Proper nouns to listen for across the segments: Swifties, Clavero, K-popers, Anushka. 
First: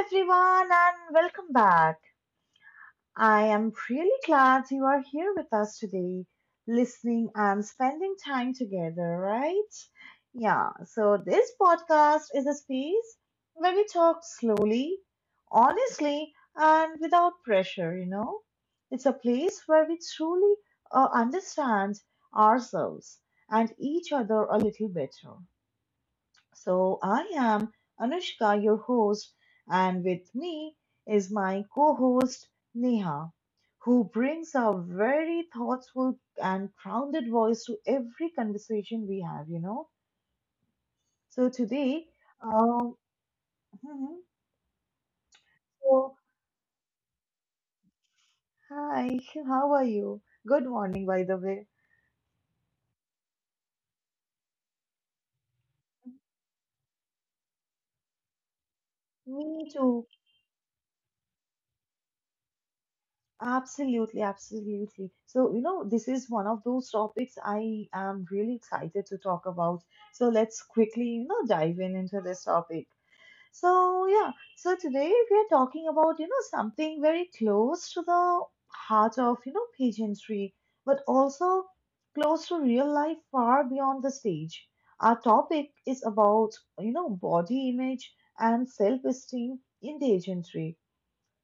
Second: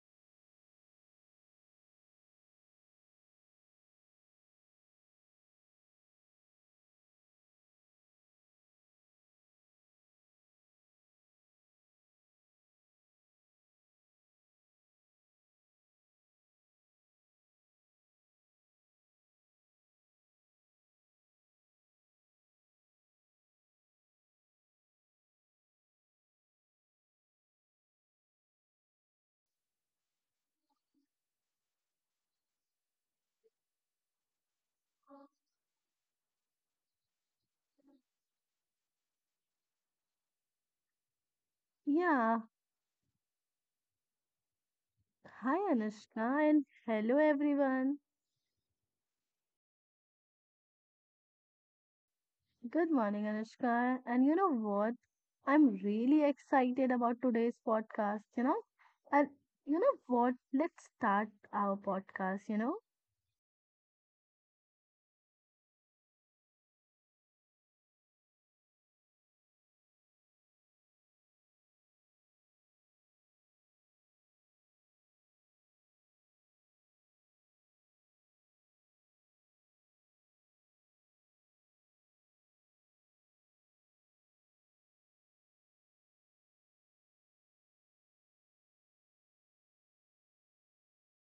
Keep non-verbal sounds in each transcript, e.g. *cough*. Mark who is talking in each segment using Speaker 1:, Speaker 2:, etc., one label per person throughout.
Speaker 1: everyone, and welcome back. I am really glad you are here with us today, listening and spending time together, right? Yeah, so this podcast is a space where we talk slowly, honestly, and without pressure, you know? It's a place where we truly understand ourselves and each other a little better. So I am Anushka, your host, and with me is my co-host Neha, who brings a very thoughtful and grounded voice to every conversation we have, you know. So today,
Speaker 2: Yeah.
Speaker 1: um, mhm,
Speaker 2: Hi,
Speaker 1: so
Speaker 2: Anushka, and hello, everyone.
Speaker 1: hi, *laughs* how are you? Good morning, by the way.
Speaker 2: Good morning, Anushka. And you know what? I'm really excited about today's podcast, And
Speaker 1: Me
Speaker 2: you know
Speaker 1: too.
Speaker 2: what? Let's start our podcast, you know?
Speaker 1: Absolutely, absolutely. So, you know, this is one of those topics I am really excited to talk about. So, let's quickly, you know, dive in into this topic. So, yeah, so today we are talking about, you know, something very close to the heart of, you know, pageantry, but also close to real life far beyond the stage. Our topic is about, you know, body image and self-esteem in pageantry.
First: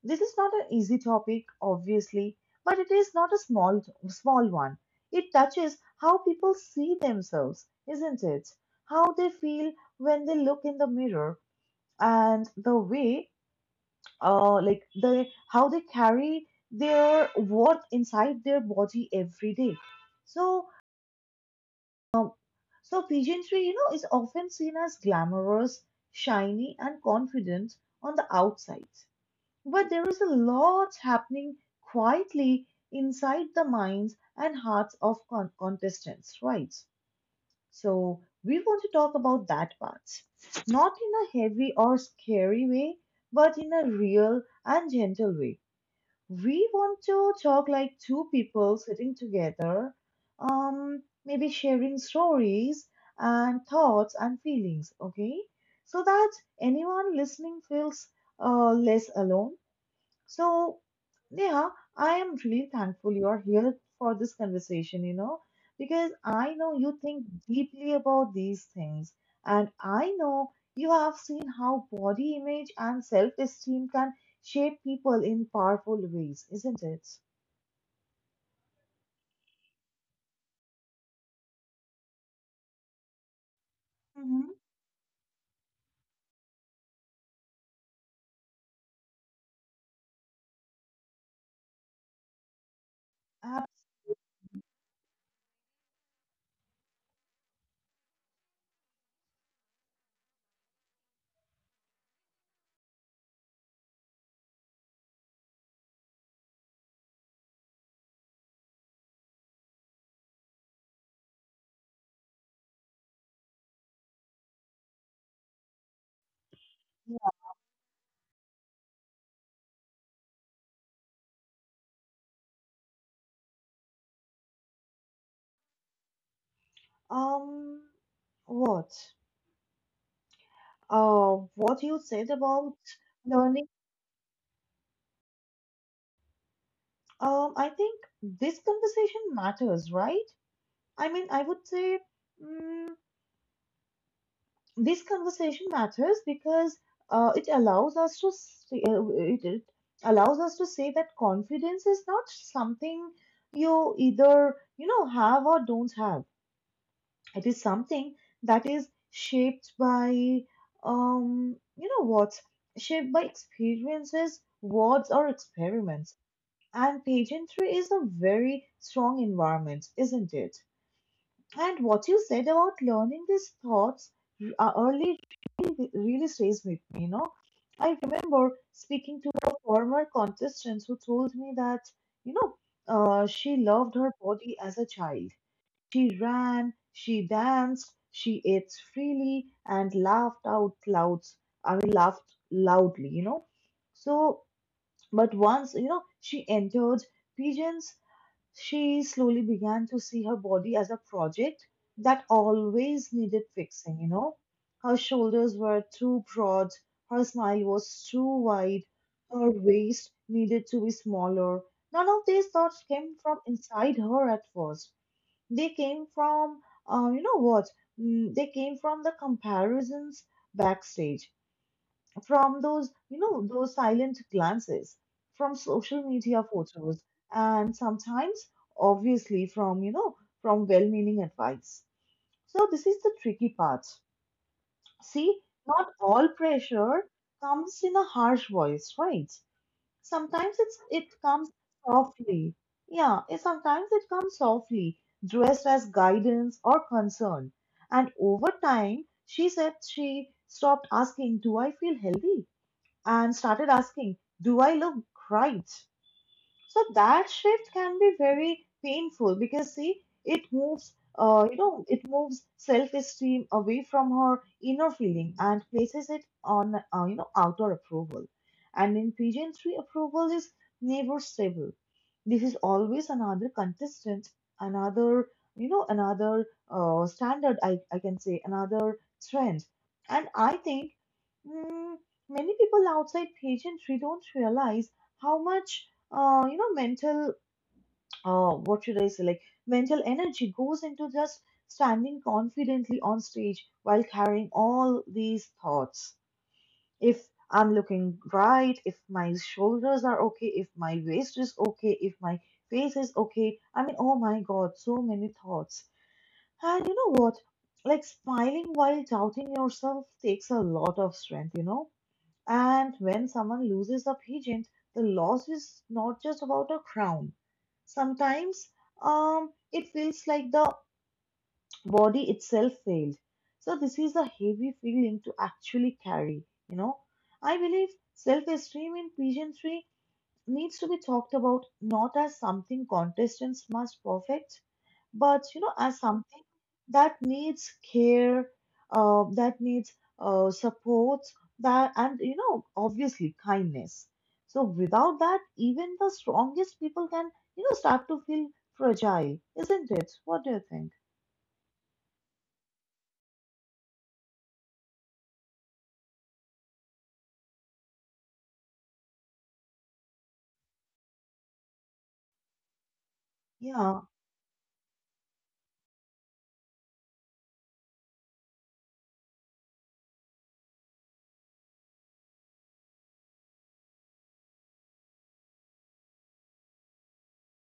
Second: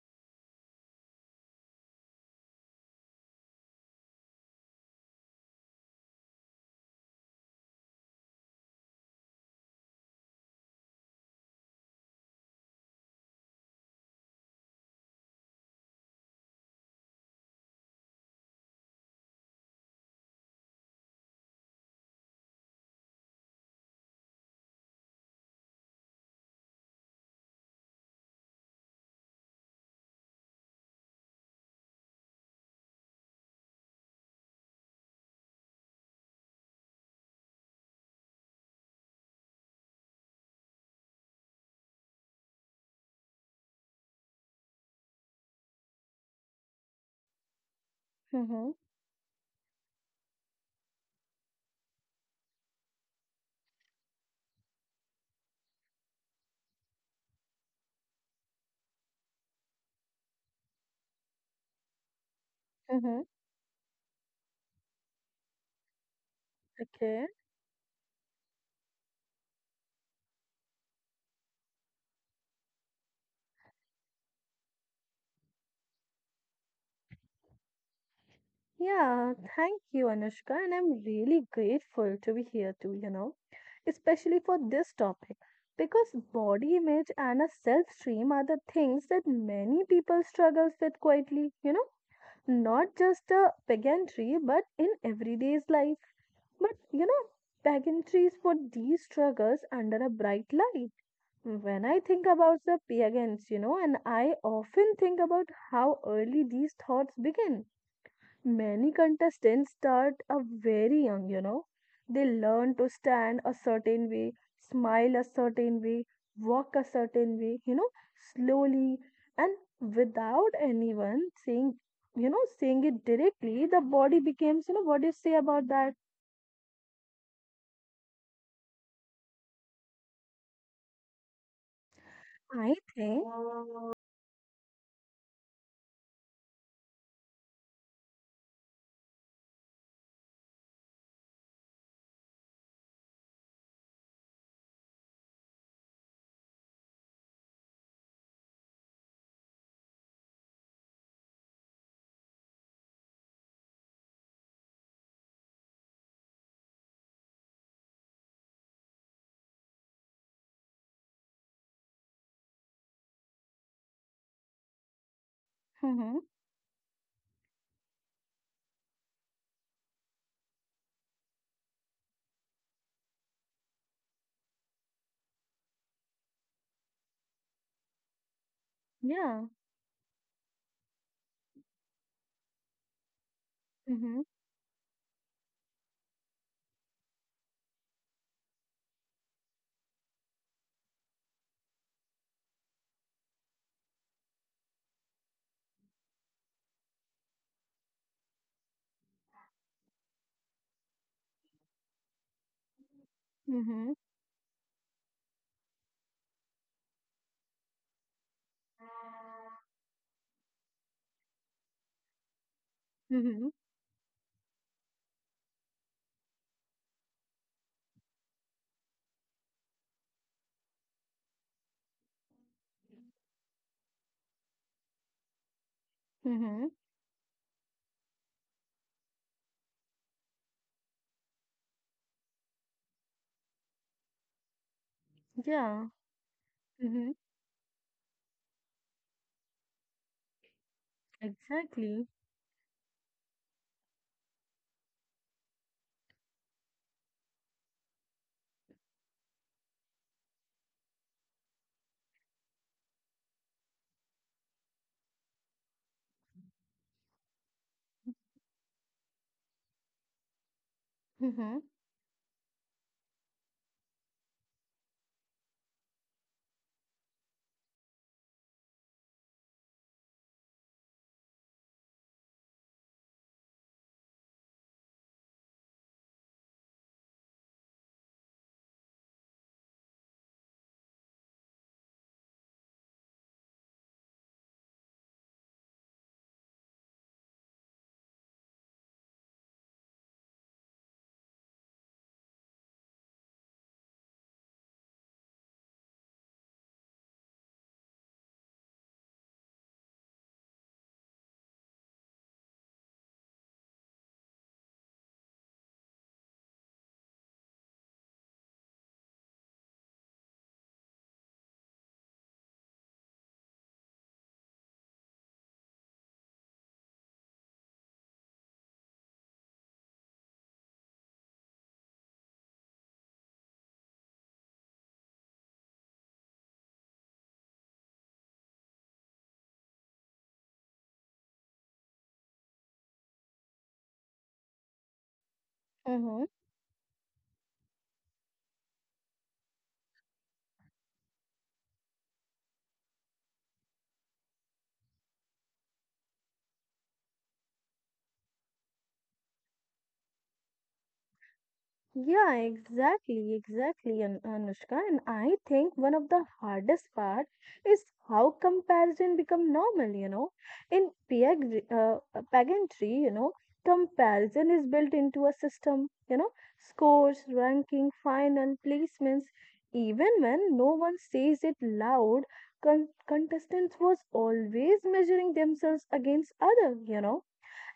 Speaker 1: This is not an easy topic, obviously, but it is not a small one. It touches how people see themselves, isn't it? How they feel when they look in the mirror, and the way, like the how they carry their what inside their body every day. So, so, pageantry, you know, is often seen as glamorous, shiny, and confident on the outside. But there is a lot happening quietly inside the minds and hearts of contestants, right? So we want to talk about that part, not in a heavy or scary way, but in a real and gentle way. We want to talk like two
Speaker 2: Mm-hmm.
Speaker 1: people sitting together, maybe sharing stories and thoughts and feelings, okay? So that anyone listening feels less alone. So, Neha, I am really thankful
Speaker 2: Mm-hmm.
Speaker 1: you are here for this conversation, you know, because I know you think
Speaker 2: Okay.
Speaker 1: deeply about these things, and I know you have seen how body image and self esteem can shape people in powerful ways, isn't it?
Speaker 2: Yeah, thank you, Anushka, and I'm really grateful to be here too, you know, especially
Speaker 1: hmm
Speaker 2: for this topic. Because body image and a self-esteem are the things that many people struggles with quietly, you know, not just a
Speaker 1: Uh,
Speaker 2: pageantry but in everyday's life. But you know, pageantries put these struggles under a bright light. When I think about the pagans, you know, and I often think about how early these thoughts begin. Many contestants start a very young, you know. They learn to stand a certain way, smile a certain way, walk a certain way, you know, slowly and without anyone saying, saying it directly, the body becomes, what do you say about that?
Speaker 1: um, what? What you said
Speaker 2: I
Speaker 1: about
Speaker 2: think.
Speaker 1: learning, I think this conversation matters, right? I mean, I would say. mm This conversation matters because it allows us to say, it it allows us to say that confidence is not something you either you know have or don't have. It is something that is shaped by you know what shaped by experiences, words or experiments.
Speaker 2: Mm-hmm.
Speaker 1: And pageantry is a very strong environment, isn't it? And what you said about learning these thoughts early really, really stays with me, you know. I remember speaking to
Speaker 2: Yeah.
Speaker 1: a former contestant who told me that, you know, she loved her
Speaker 2: Mm-hmm.
Speaker 1: body as a child. She ran, she danced, she ate freely and laughed out loud. I mean, laughed loudly, you know. So, but once, you know, she entered pigeons. She slowly began to see her body as a project that always needed
Speaker 2: Mm-hmm.
Speaker 1: fixing, you know. Her shoulders were too broad, her smile was too wide, her waist needed to be smaller. None of these thoughts came from
Speaker 2: Mm-hmm.
Speaker 1: inside her at first. They came from, uh, you know what? They came from the comparisons backstage, from those, you know, those silent glances, from social media
Speaker 2: Mm-hmm.
Speaker 1: photos, and sometimes, obviously, from, you know, from well meaning advice. So, this is the tricky part. See,
Speaker 2: Yeah.
Speaker 1: not all pressure
Speaker 2: Mm-hmm.
Speaker 1: comes in a harsh voice, right? Sometimes it's, it comes
Speaker 2: Exactly.
Speaker 1: softly. Sometimes it comes softly, dressed as guidance or concern. And over time, she said she stopped asking, Do I feel healthy? And started asking, Do I look right? So that shift can be very painful because see, it
Speaker 2: Mm-hmm.
Speaker 1: moves self-esteem away from her inner feeling and places it on, you know, outer approval. And in pigeon three, approval is never stable. This is always another contestant, another, you know, another standard. I can say another trend. And I think mm, many people outside pigeon 3 don't realize how much you know, mental, what should I say, like mental energy goes into just standing confidently on stage while carrying all these thoughts. If I'm looking right, if my shoulders are okay, if my waist is okay, if my face is okay. I mean, oh my God, so many thoughts. And you know what? Like smiling while doubting yourself takes a lot of strength, you know? And when someone loses a pigeon, the loss is not just about a crown. Sometimes it feels like the body itself failed. So, this is a heavy feeling to actually carry, you know. I believe self esteem in pigeonry needs to be talked about not as something contestants must perfect, but you know as
Speaker 2: Mm-hmm.
Speaker 1: something that needs care, that needs support, that and you know obviously kindness. So without that, even the strongest people can, you know, start to feel fragile, isn't it? What do you think?
Speaker 2: Yeah, exactly, exactly, Anushka. And I think one of the hardest part is how comparison become normal, you know. In pageantry, you know,
Speaker 1: Yeah,
Speaker 2: comparison is built into a system, you know, scores, ranking, final, placements. Even when no one says it loud, contestants was always measuring themselves against other, you know,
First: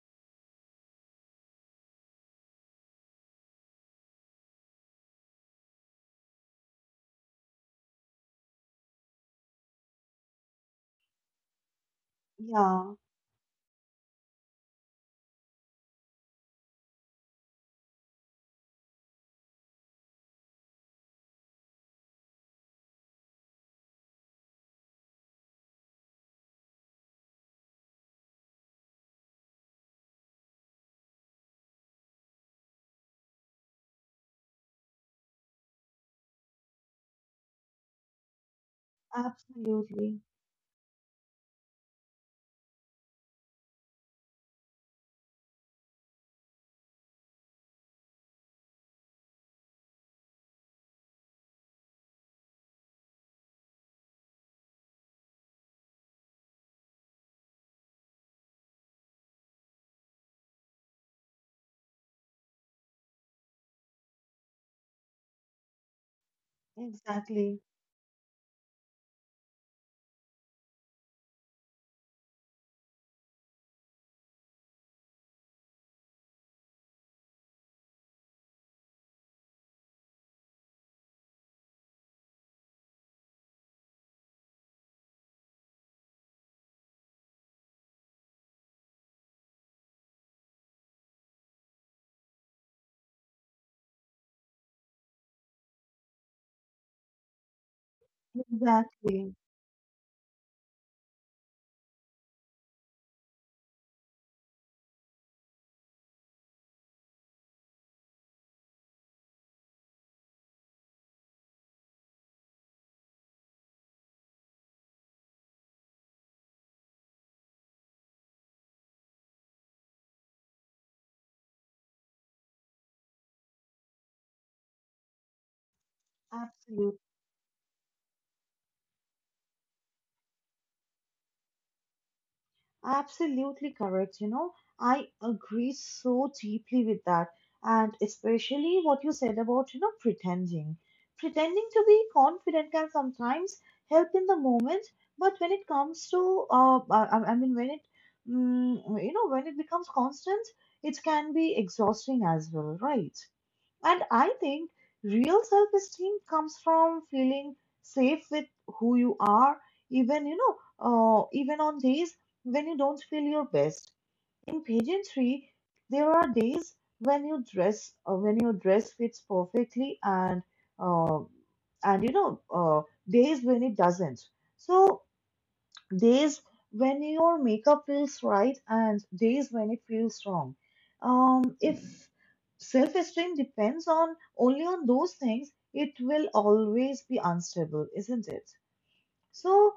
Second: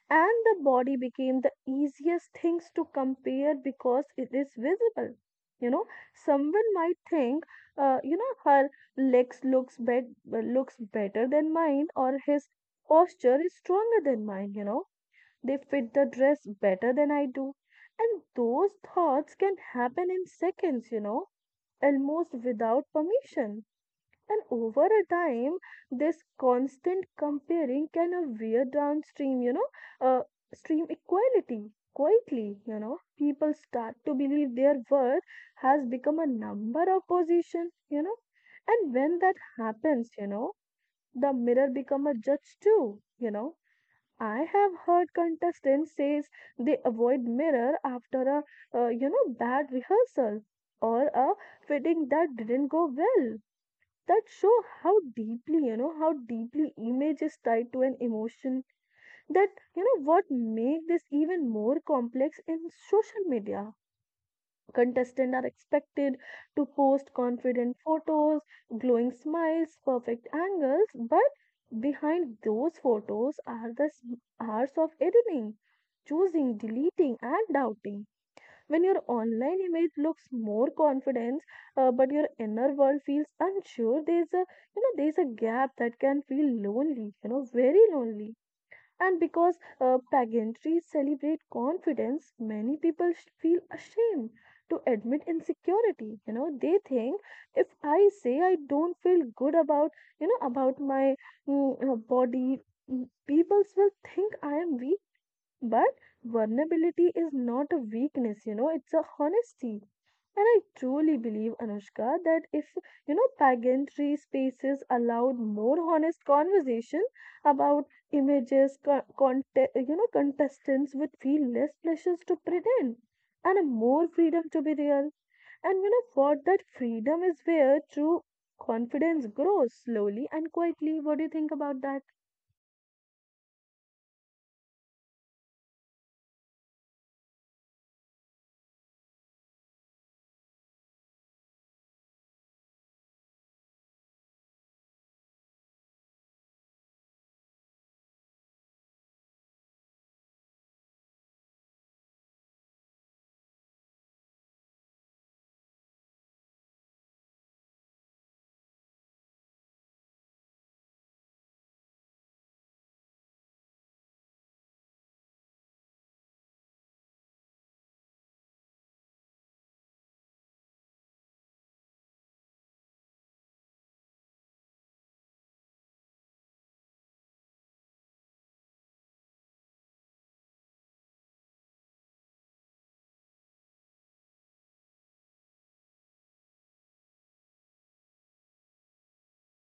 Speaker 2: and the body became the easiest things to compare because it is visible, you know. Someone might think, you know, her legs looks better than mine, or his
Speaker 1: yeah,
Speaker 2: posture is stronger than mine, you know, they fit the dress better than I do. And those thoughts can happen in seconds, you know, almost without permission. And over a time, this constant comparing can, wear downstream, you know, uh, stream equality quietly. You know, people start to believe their worth has become a number of position. You know, and when that happens,
Speaker 1: absolutely,
Speaker 2: you know, the mirror become a judge too. You know, I have heard contestants says they avoid mirror after a, you know, bad rehearsal or a fitting that didn't go well. That show how deeply, how deeply image is tied to an emotion. That you know what, make this even more complex in social media. Contestants are expected to post
Speaker 1: exactly,
Speaker 2: confident photos, glowing smiles, perfect angles, but behind those photos are hours of editing, choosing, deleting, and doubting. When your online image looks more confidence, but your inner world feels unsure, there's a gap that can feel lonely, you know, very lonely. And because, pageantries celebrate confidence, many people feel ashamed to admit insecurity, you know. They think, if I say I don't
Speaker 1: exactly,
Speaker 2: feel good about, you know, about my, body, people will think I am weak. But vulnerability is not a weakness, you know, it's a honesty. And I truly believe, Anushka, that if, you know, pageantry spaces allowed more honest conversation about images, you know, contestants would feel less pressures to pretend and more freedom to be real. And, you know, what that
Speaker 1: absolutely.
Speaker 2: freedom is where true confidence grows slowly and quietly. What do you think about that?
Speaker 1: Absolutely correct. You know, I agree so deeply with that. And especially what you said about, you know, pretending. Pretending to be confident can sometimes help in the moment, but when it comes to, I mean, when it, you know, when it becomes constant, it can be exhausting as well, right? And I think real self esteem comes from feeling safe with who you are, even, you know, even on days when you don't feel your best. In pageantry, there are days when your dress fits perfectly uh, and you know, days when it doesn't. So days when your makeup feels right and days when it feels wrong. If self esteem depends on only on those things, it will always be unstable, isn't it? So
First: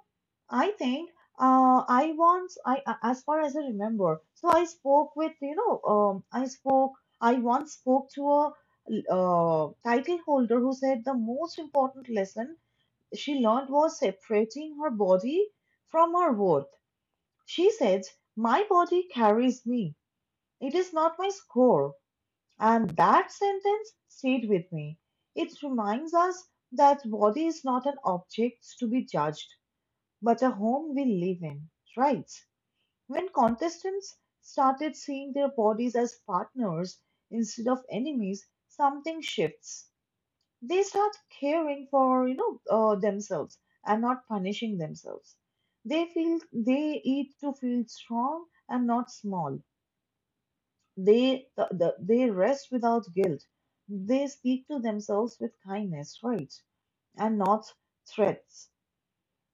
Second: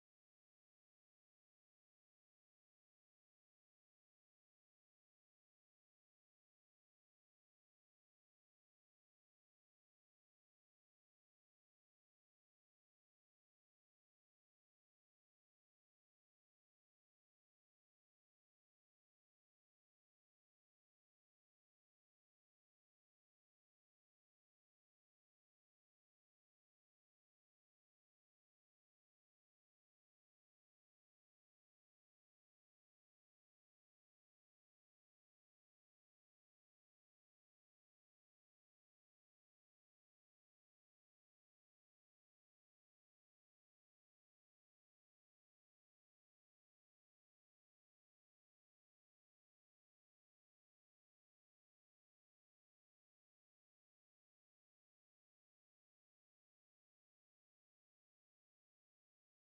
Speaker 1: I think I once, I a- as far as I remember, so I spoke with you know, I spoke, I once spoke to a title holder who said the most important lesson she learned was separating her body from her worth. She says, My body carries me. It is not my score. And that sentence stayed with me. It reminds us that body is not an object to be judged, but a home we live in, right? When contestants started seeing their bodies as partners instead of enemies, something shifts. They start caring for you know themselves and not punishing themselves. They feel they eat to feel strong and not small. They rest without guilt. They speak to themselves with kindness, right, and not threats.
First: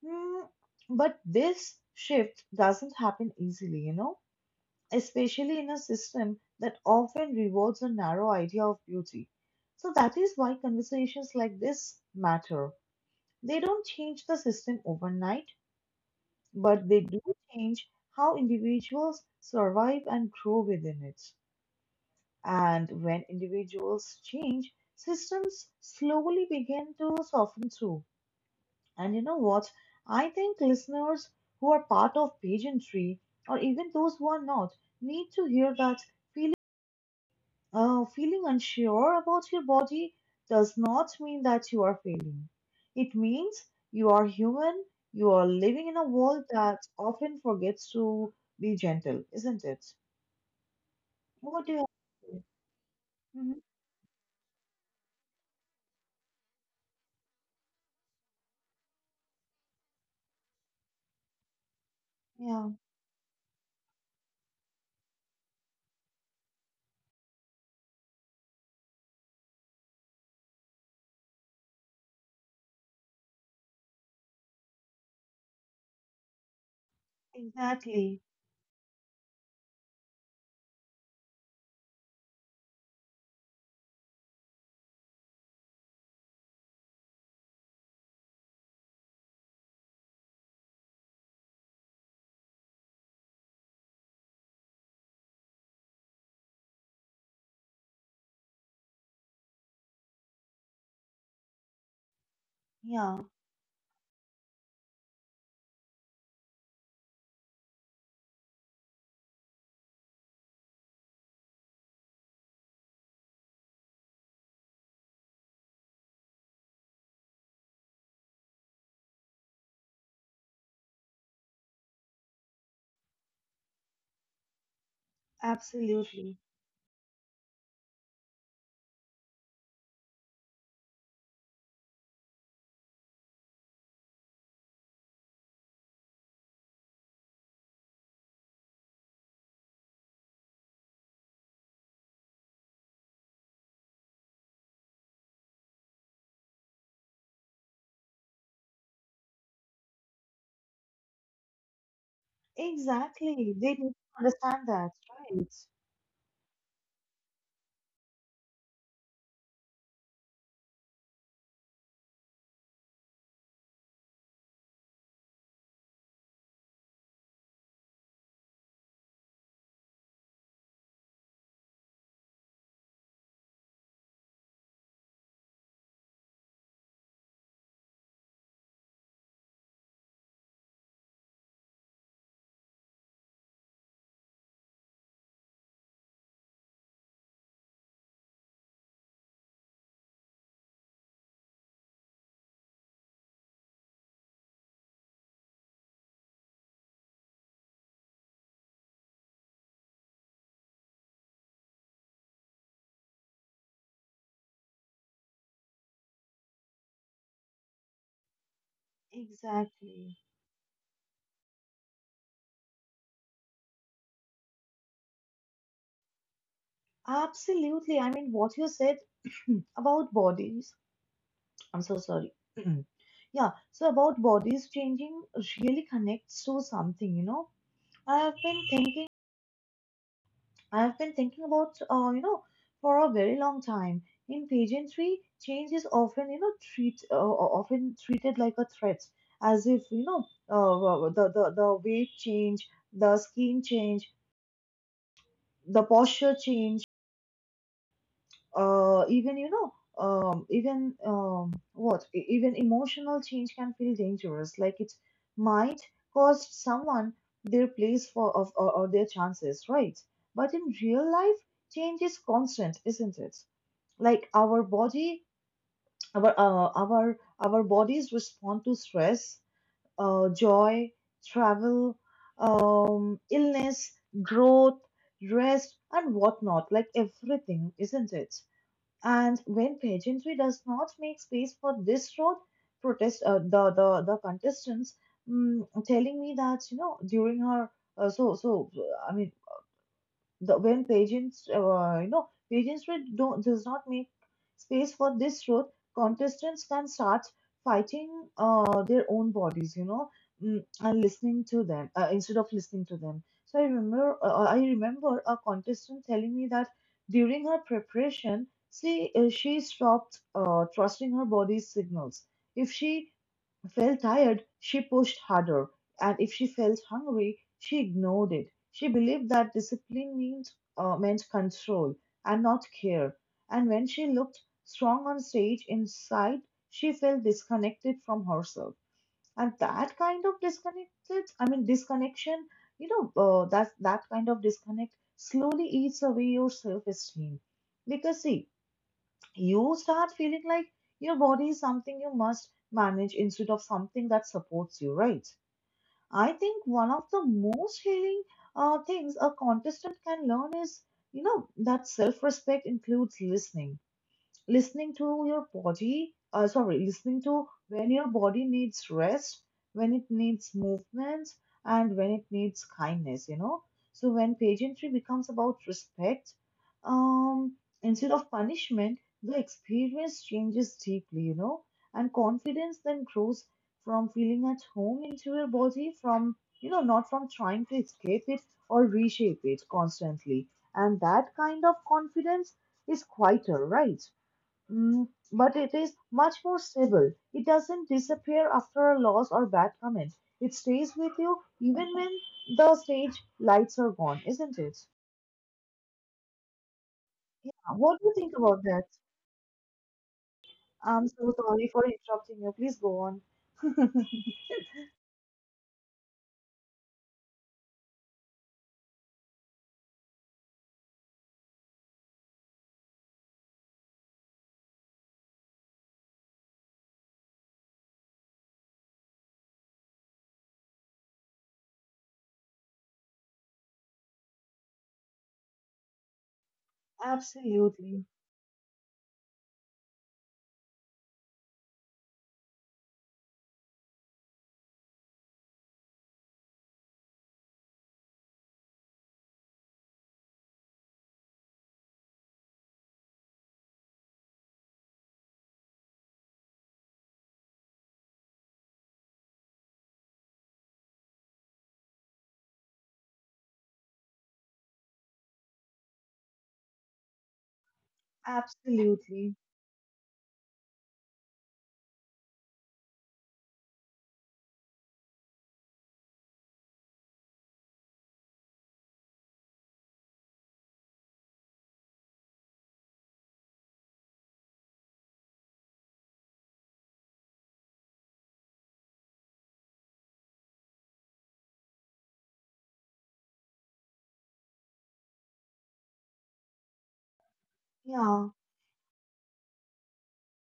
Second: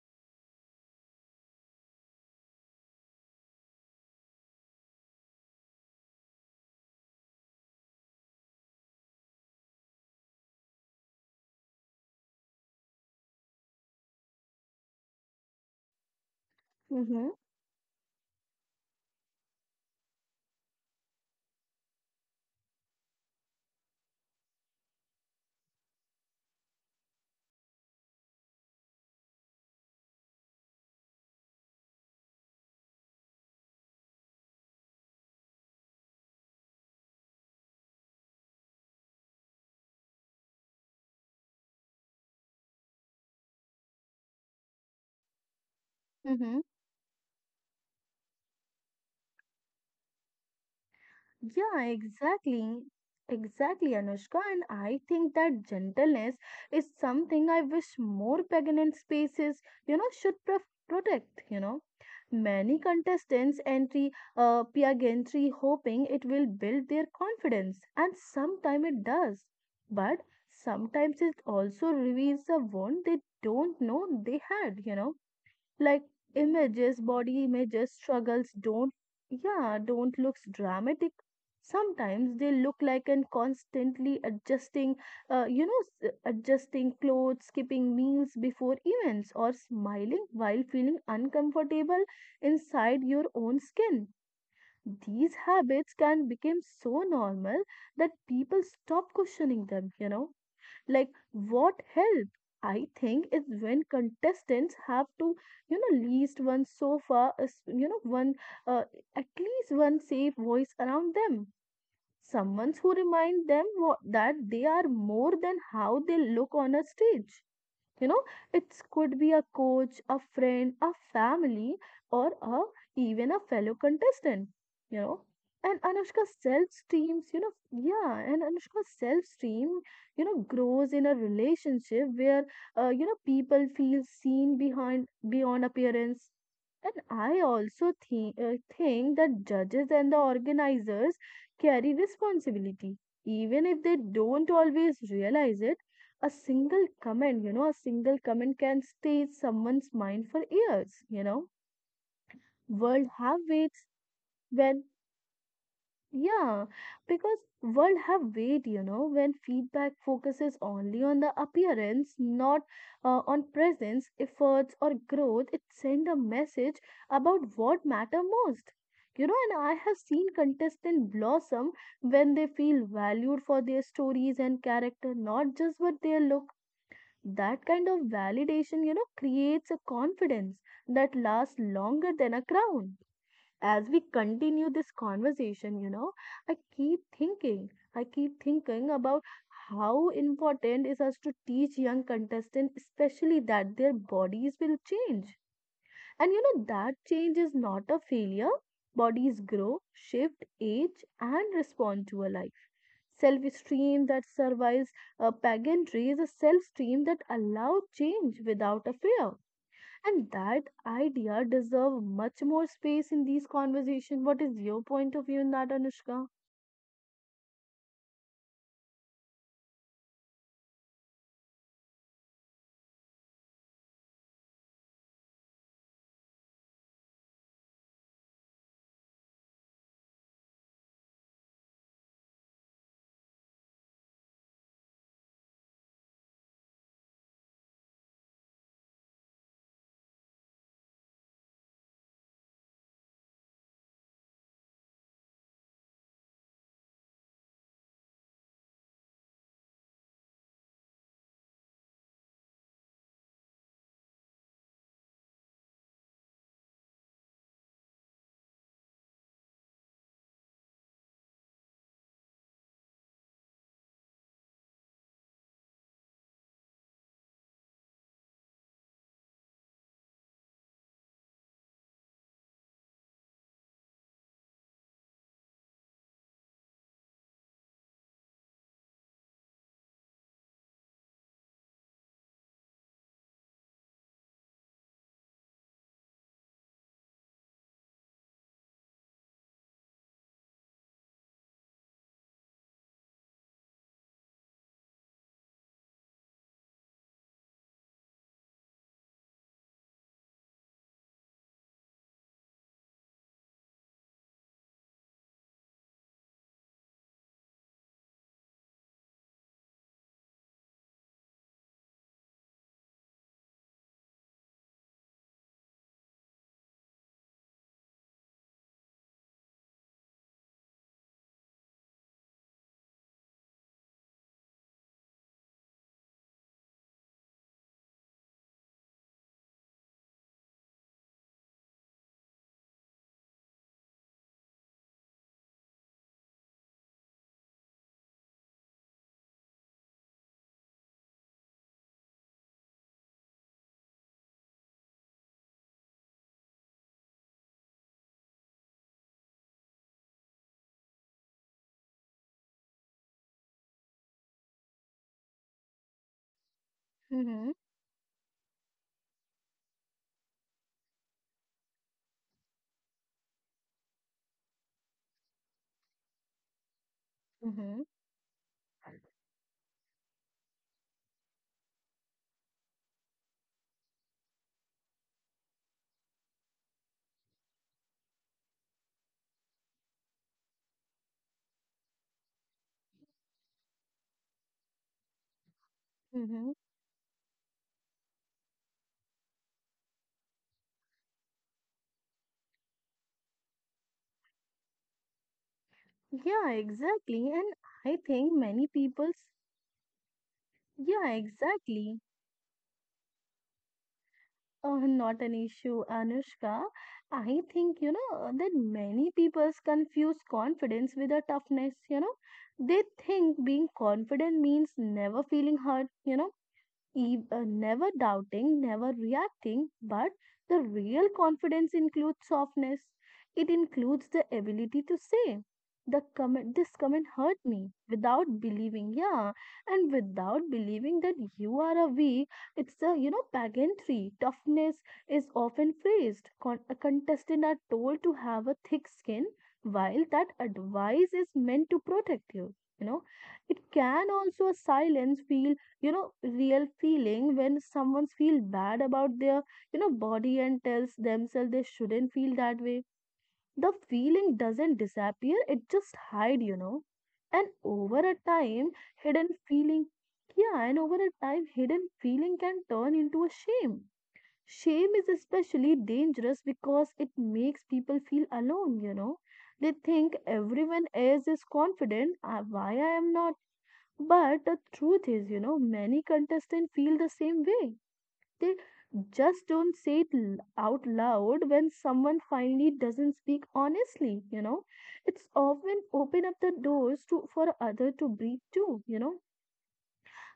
Speaker 1: Hmm, but this shift doesn't happen easily, you know, especially in a system that often rewards a narrow idea of beauty. So that is why conversations like this matter. They don't change the system overnight, but they do
Speaker 2: Mm-hmm.
Speaker 1: change how individuals survive and grow within it. And when individuals change, systems slowly begin to soften too. And you know what? I think listeners who are part of pageantry, or even those who are not, need to hear that. Feeling unsure about your body does not mean that you are failing. It means you are human, you are living in a world
Speaker 2: Mm-hmm.
Speaker 1: that often forgets to be gentle, isn't it? What do you
Speaker 2: Yeah,
Speaker 1: have to say?
Speaker 2: exactly.
Speaker 1: Mhm.
Speaker 2: Exactly, Anushka. And I think that gentleness is something I wish more pregnant spaces, you know, protect, you know.
Speaker 1: Yeah,
Speaker 2: Many contestants entry, pageantry hoping it will build their confidence, and sometimes it does. But sometimes it also reveals a wound they don't know they had, you know, like images, body images,
Speaker 1: exactly.
Speaker 2: struggles don't, yeah, don't look dramatic. Sometimes they look like an constantly adjusting, you know, adjusting clothes, skipping meals before events, or smiling while feeling uncomfortable inside your own skin. These habits can become so normal that people stop questioning them, you know, like what help? I
Speaker 1: Yeah,
Speaker 2: think is when contestants have to, you know, least one sofa, is- you know, one uh, at least one safe voice around them. Someone who remind them what, that they are more than how they look on a stage, you know. It could be a coach, a friend, a family, or a even a fellow contestant, you know. And
Speaker 1: absolutely.
Speaker 2: Anushka's self streams you know yeah, and Anushka's self stream, you know, grows in a relationship where, you know, people feel seen behind beyond appearance. And I also think, that judges and the organizers carry responsibility even if they don't always realize it. A single comment, you know, a single comment can stay in someone's mind for years, you know. World have
Speaker 1: Exactly. They need
Speaker 2: weights
Speaker 1: to understand that,
Speaker 2: when,
Speaker 1: right?
Speaker 2: yeah, because world have weight, you know, when feedback focuses only on the appearance, not, on presence, efforts, or growth, it sends a message about what matter most. You know, and I have seen contestants blossom when they feel valued for their stories and character, not just what they look. That kind of validation, you know, creates a confidence that lasts longer than a crown. As we continue this conversation, you know, I keep thinking, I keep thinking about how important is us to teach young contestants, especially that their bodies will change, and you know, that change is not a failure. Bodies grow, shift, age, and respond to a life. Self stream that survives a pageantry is a self stream that allows change without a fear.
Speaker 1: Exactly.
Speaker 2: And that idea deserves much more space in these conversations. What is your point of view in that, Anushka?
Speaker 1: Absolutely. I mean, what you said *clears throat* about bodies I'm so sorry. *clears throat* Yeah, so about bodies changing really connects to something, you know. I have been thinking, I have been thinking about, you know, for a very long time. In pageantry, change is often, you know, treated like a threat, as if you know, the weight change, the skin change, the posture change, even you know even emotional change can feel dangerous, like it might cost someone their place or their chances, right? But in real life, change is constant, isn't it? Like our body, our bodies respond to stress, joy, travel, illness, growth, rest and whatnot, like everything, isn't it? And when pageantry does not make space for this road, protest the contestants mm telling me that you know during her so so I mean the, when pageantry don't, does not make space for this truth, contestants can start fighting their own bodies, you know, mm, and listening to them instead of listening to them. So I remember a contestant telling me that during her preparation, she stopped trusting her body's signals. If she felt tired, she pushed harder, and if she felt hungry, she ignored it. She believed that discipline meant control and not care. And when she looked strong on stage, inside, she felt disconnected from herself. And that kind of disconnected, I mean, disconnection, you know, that, that kind of disconnect slowly eats away your self esteem. Because, see, you start feeling like your body is something you must manage instead of something that supports you, right? I think one of the most healing things a contestant can learn is, you know, that self respect includes listening to your body, listening to
Speaker 2: Mm-hmm,
Speaker 1: when your body needs rest, when it needs movement, and when it needs kindness, you know. So when pageantry becomes about respect, um,
Speaker 2: mm-hmm,
Speaker 1: instead of punishment, the experience changes deeply, you know, and confidence then grows from feeling at home into your body, from, you know, not from trying to escape it or reshape it constantly. And that kind of confidence is quieter, right? But it is much
Speaker 2: mm-hmm.
Speaker 1: more stable. It doesn't disappear after a loss or bad comment. It stays with you even when the stage lights are gone, isn't it?
Speaker 2: Yeah, exactly.
Speaker 1: Yeah.
Speaker 2: And
Speaker 1: What
Speaker 2: I
Speaker 1: do you think
Speaker 2: think
Speaker 1: about
Speaker 2: many
Speaker 1: that?
Speaker 2: people's.
Speaker 1: I'm
Speaker 2: Yeah,
Speaker 1: so sorry for
Speaker 2: exactly.
Speaker 1: interrupting you. Please go on. *laughs*
Speaker 2: Oh, not an issue, Anushka. I think, you know, that many people confuse confidence with a toughness, you know. They think being confident means never feeling hurt, you know, never doubting, never reacting, but the real confidence includes softness. It includes the ability to say, this comment hurt me
Speaker 1: Absolutely.
Speaker 2: without believing, yeah, and without believing that you are a weak. It's the, you know, pageantry. Toughness is often phrased. A contestant are told to have a thick skin, while that advice is meant to protect you. You know, it can also silence feel, you know, real feeling. When someone feels bad about their, you know, body and tells themselves they shouldn't feel that way, the feeling doesn't disappear, it just hide, you know. And over a time
Speaker 1: Absolutely.
Speaker 2: hidden feeling yeah, and over a time hidden feeling can turn into a shame. Shame is especially dangerous because it makes people feel alone, you know. They think everyone else is confident, why I am not. But the truth is, you know, many contestants feel the same way. They just don't say it out loud. When someone finally doesn't speak honestly, you know, it's often open up the doors to for other to
Speaker 1: Yeah,
Speaker 2: breathe too, you know.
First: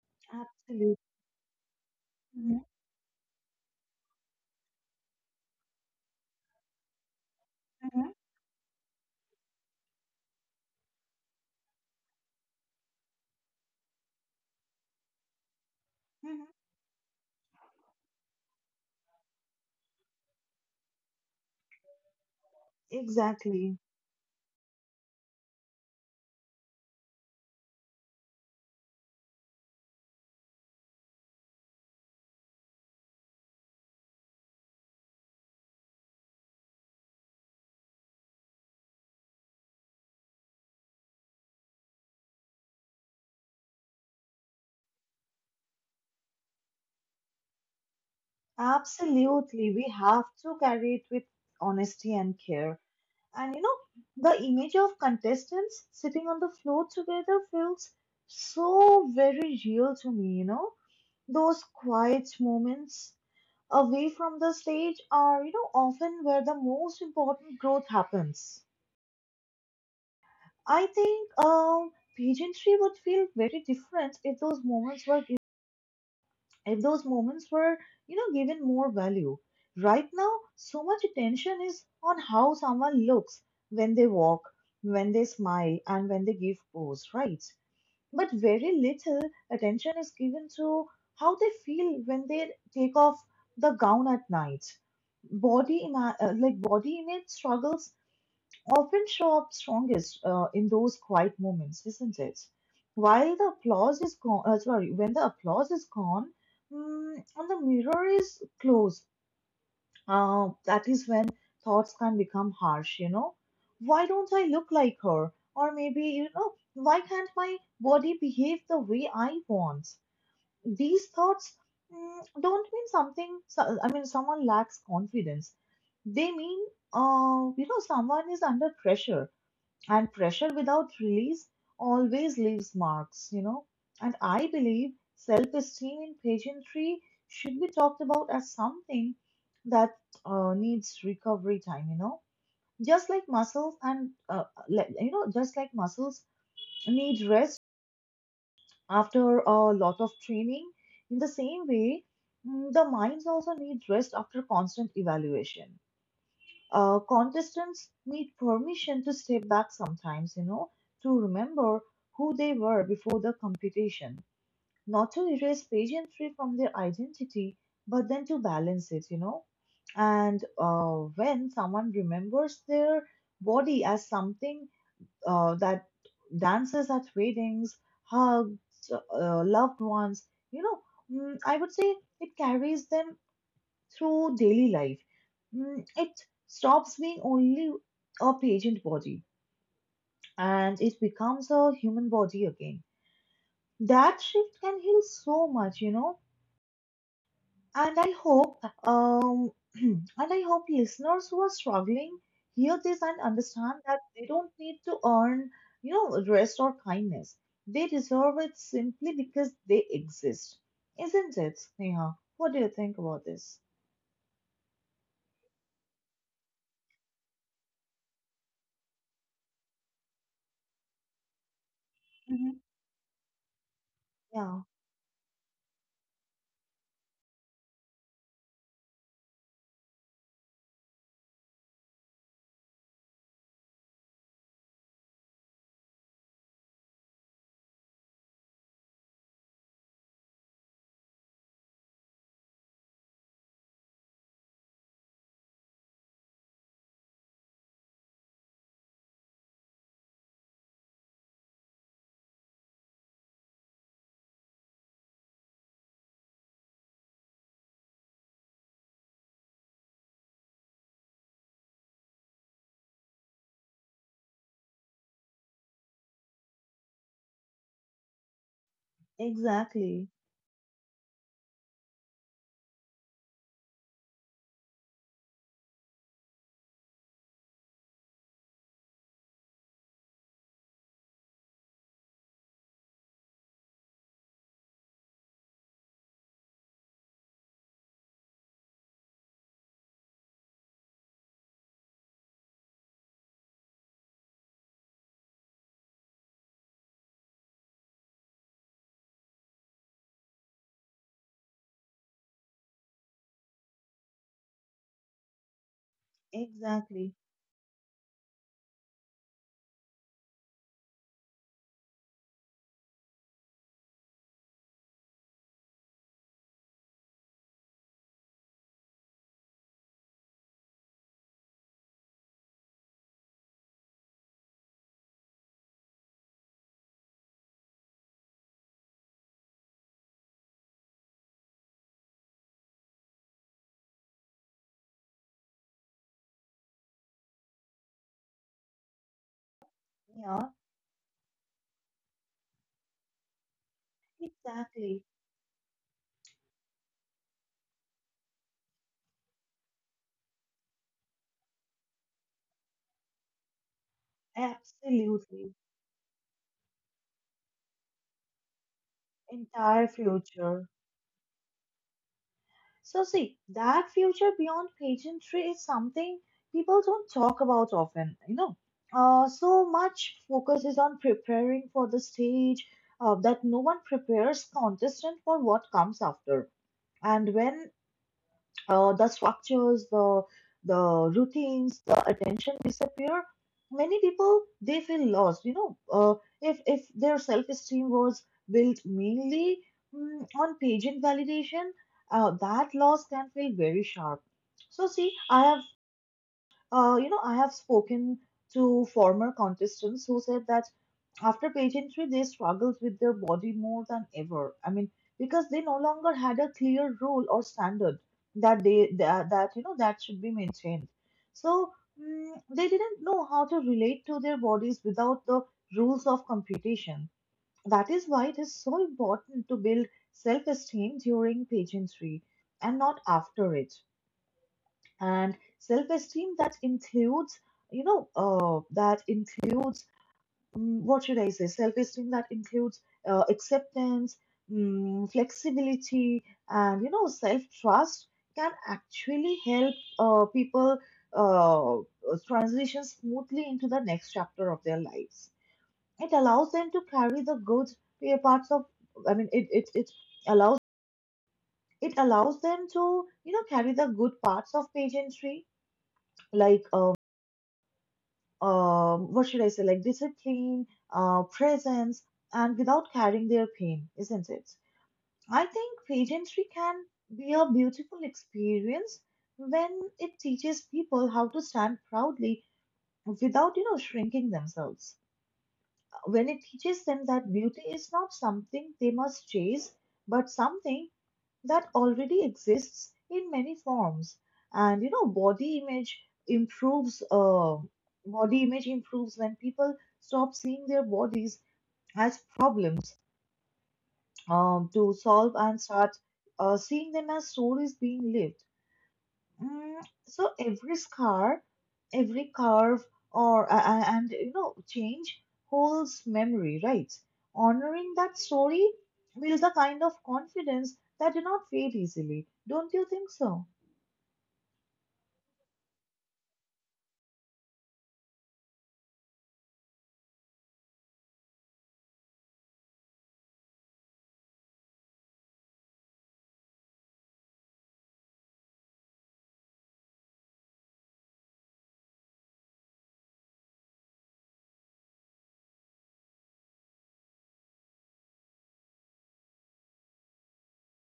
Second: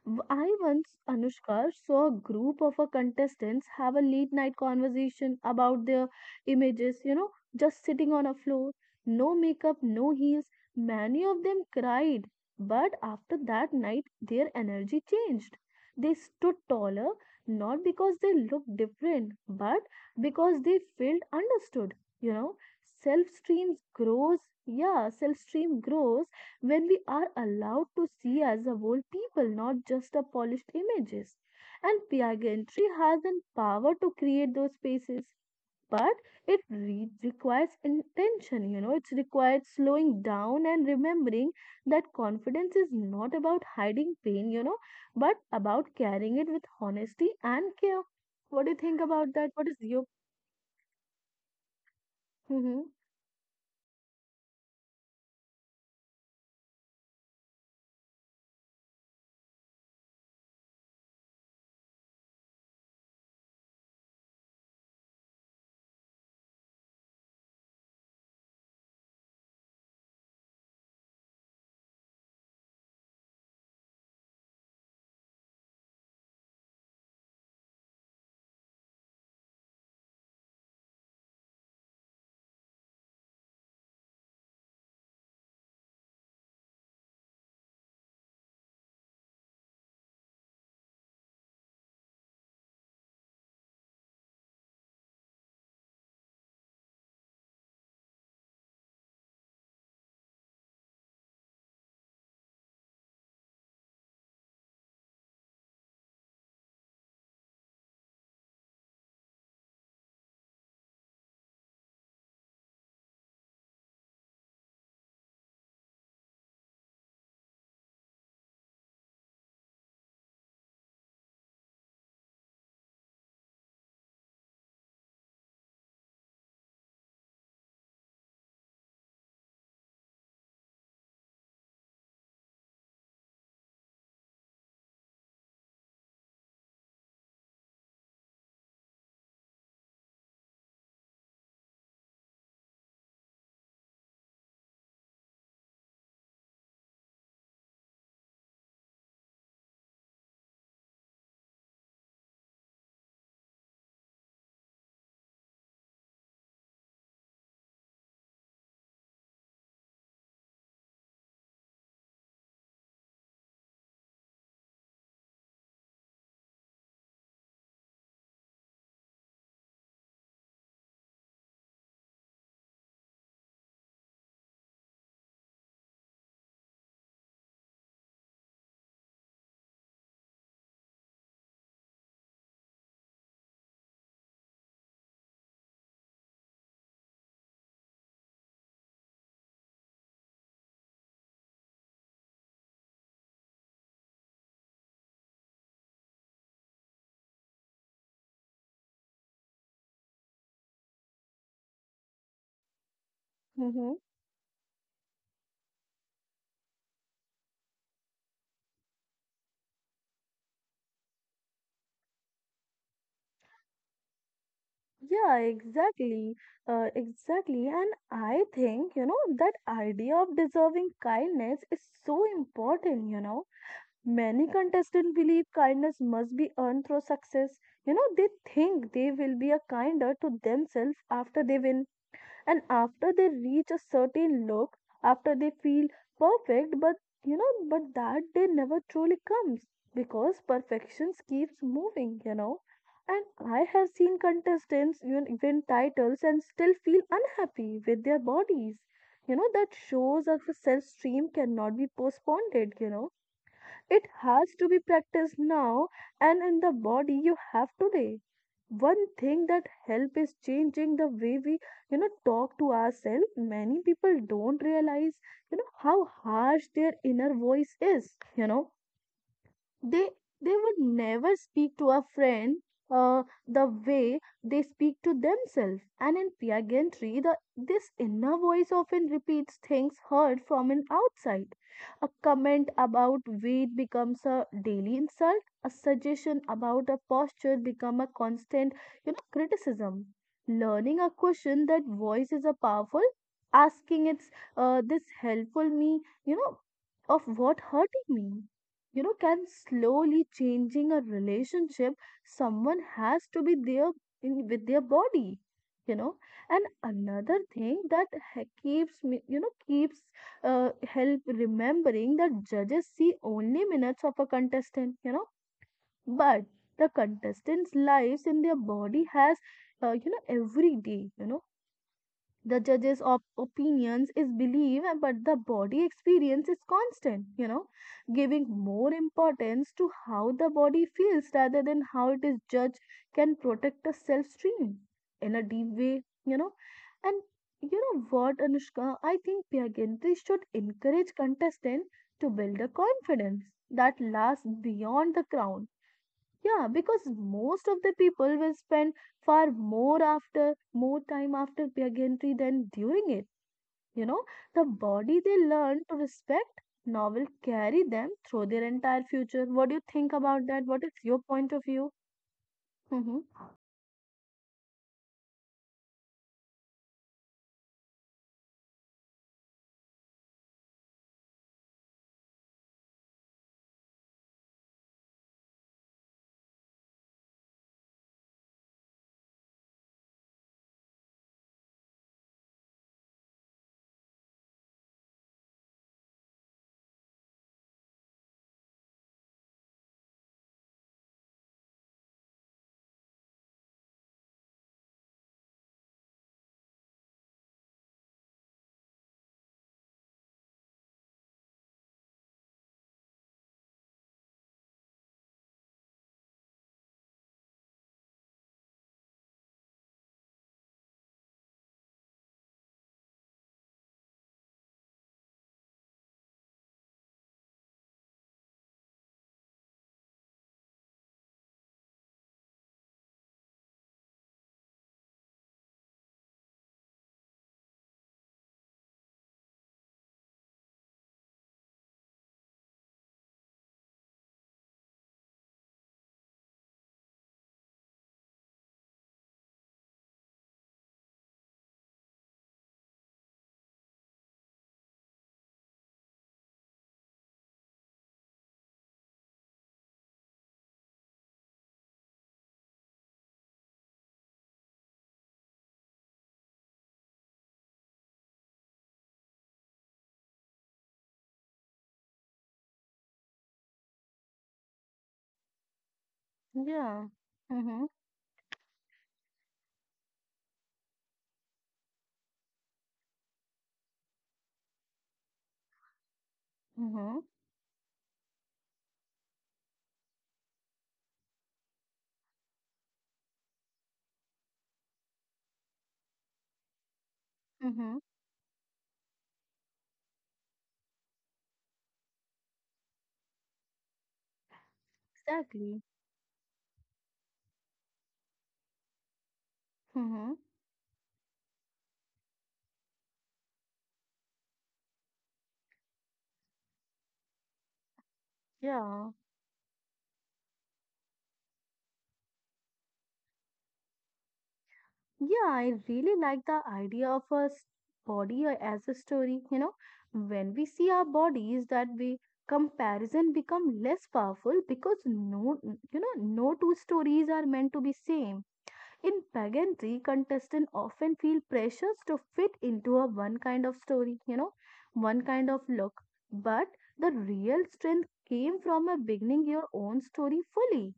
Speaker 2: I once,
Speaker 1: absolutely.
Speaker 2: Anushka, saw a
Speaker 1: Mhm,
Speaker 2: group of our contestants have a late night conversation about their images, you know, just sitting
Speaker 1: mhm,
Speaker 2: on a floor, no makeup, no heels. Many of them cried, but after that night, their energy changed. They
Speaker 1: mhm.
Speaker 2: stood taller, not because they looked different, but because they felt understood, you know. Self-stream
Speaker 1: Exactly.
Speaker 2: grows, yeah, self-stream grows when we are allowed to see as a whole people, not just a polished images. And pageantry has the power to create those spaces, but it requires intention. You know, it requires slowing down and remembering that confidence is not about hiding pain. You know, but about carrying it with honesty and care. What do you think about that? What
Speaker 1: Absolutely.
Speaker 2: is
Speaker 1: We
Speaker 2: your?
Speaker 1: have to carry it with honesty and care.
Speaker 2: Mm-hmm,
Speaker 1: And you know, the image of contestants sitting on the floor together feels so very real to me, you know. Those quiet moments away from the stage are, you know, often where the most important growth happens. I think pageantry would feel very different if those moments were if those moments were you know given more value right now, so much attention is on how someone looks when they walk, when they smile, and when they give pose, right? But very little attention is given to how they feel when they take off the gown at night. Body image struggles often show up strongest in those quiet moments, isn't it? While the applause is gone, sorry, when the applause is gone, and the mirror is closed, that is when thoughts can become harsh, you know. Why don't I look like her? Or maybe, you know, why can't my body behave the way I want? These thoughts don't mean something, so- I mean, someone lacks confidence. They mean, you know, someone is under pressure, and pressure without release always leaves marks, you know. And I believe self-esteem in pageantry should be talked about as something that needs recovery time, you know. Just like muscles and like- you know just like muscles need rest after a lot of training, in the same way, the minds also need rest after constant evaluation. Contestants need permission to step back sometimes, you know, to remember who they were before the competition, not to erase pageantry from their identity, but then to balance it, you know. And when someone remembers their body as something that dances at weddings, hugs, loved ones, you know, I would say it carries them through daily life. It stops being only a patient body and it becomes a human body again. That shift can heal so much, you know. And I hope, um, *clears throat* and I hope listeners who are struggling hear this and understand that
Speaker 2: mm-hmm.
Speaker 1: they don't need to earn, you know, rest or kindness. They deserve it simply because they exist, isn't it, Sneha? What do you think about this?
Speaker 2: Yeah, exactly. Exactly. And I think, you know, that idea of deserving kindness is so
Speaker 1: Mhm.
Speaker 2: important, you know. Many
Speaker 1: Yeah,
Speaker 2: contestants believe kindness must be earned through success. You know, they think they will be a kinder to themselves after they win, and after they reach a certain look, after they feel perfect. But you know, but that day never truly comes because perfection keeps moving, you know. And I have seen contestants win, win titles and still feel unhappy with their bodies, you know. That shows that the self stream cannot be postponed, you know, it has to be practiced now and in the body you have today. One thing that help is changing the way we, you know, talk to ourselves. Many people don't realize, you know, how harsh their inner voice is, you know. they
Speaker 1: exactly.
Speaker 2: they would never speak to a friend, the way they speak to themselves. And in Pia Gentry, the this inner voice often repeats things heard from an outside. A comment about weight becomes a daily insult, a suggestion about a posture become a constant, you know, criticism. Learning a question that voice is a powerful, asking it's, this helpful me, you know, of what hurting me, you know, can slowly changing a relationship someone has to be there in, with their body, you know. And
Speaker 1: Exactly.
Speaker 2: another thing that keeps me, keeps help remembering that judges see only minutes of a contestant, you know, but the contestants' lives in their body has, every day, you know, the judges of opinions is belief but the body experience is constant, you know. Giving more importance to how the body feels rather than how it is judged can protect the self stream in a deep way, you know. And you know what, Anushka, I think pyagantri should
Speaker 1: Yeah,
Speaker 2: encourage contestants to build a confidence that lasts
Speaker 1: exactly.
Speaker 2: beyond the crown. Yeah, because most of the people will spend far more after more time after pageantry than during it. You know, the body they
Speaker 1: Absolutely.
Speaker 2: learn to respect now will carry them through their entire future. What do you
Speaker 1: Entire
Speaker 2: think about that?
Speaker 1: future.
Speaker 2: What is your point of view?
Speaker 1: So, see,
Speaker 2: Mm-hmm.
Speaker 1: that future beyond pageantry is something people don't talk about often, you know. So much focus is on preparing for the stage that no one prepares contestant for what comes after. And when the structures, the routines, the attention disappear. Many people they feel lost. You know, if their self esteem was built mainly on pageant validation, that loss can feel very sharp. So see, I have you know, I have spoken to former contestants who said that after pageantry, they struggled with their body more than ever. I mean, because they no longer had a clear rule or standard that you know that should be maintained. So, they didn't know how to relate to their bodies without the rules of competition. That is why it is so important to build self-esteem during pageantry and not after it, and self-esteem that includes you know that includes mm, what should I say self-esteem that includes acceptance, flexibility, and you know self-trust can actually help people uh, transition smoothly into the next chapter of their lives. It allows them to carry the good parts of I mean it it, allows it allows them to you know carry the good parts of pageantry, like what should I say, like discipline, presence, and without carrying their pain, isn't it? I think pageantry can
Speaker 2: Yeah.
Speaker 1: be a
Speaker 2: Mm-hmm.
Speaker 1: beautiful experience when it teaches people how to stand proudly without, you know, shrinking themselves, when it teaches them
Speaker 2: Mm-hmm.
Speaker 1: that beauty is not something they must chase, but something that already exists in many forms. And you know, body image improves. Uh,
Speaker 2: Mm-hmm.
Speaker 1: body image improves when people stop seeing their bodies as problems to solve and
Speaker 2: Exactly.
Speaker 1: start seeing them as stories being lived. Mm,
Speaker 2: Mm-hmm.
Speaker 1: so every scar, every carve, and you know, change holds memory, right? Honoring that story
Speaker 2: Yeah.
Speaker 1: builds a kind of confidence that do not fade easily. Don't you think so?
Speaker 2: Yeah, I really like the idea of a body as a story. You know, when we see our bodies, that we comparison become less powerful because no, you know, no two stories are meant to be same. In pageantry, contestants often feel pressures to fit into a one kind of story. You know, one kind of look. But the real strength came from a beginning your own story fully,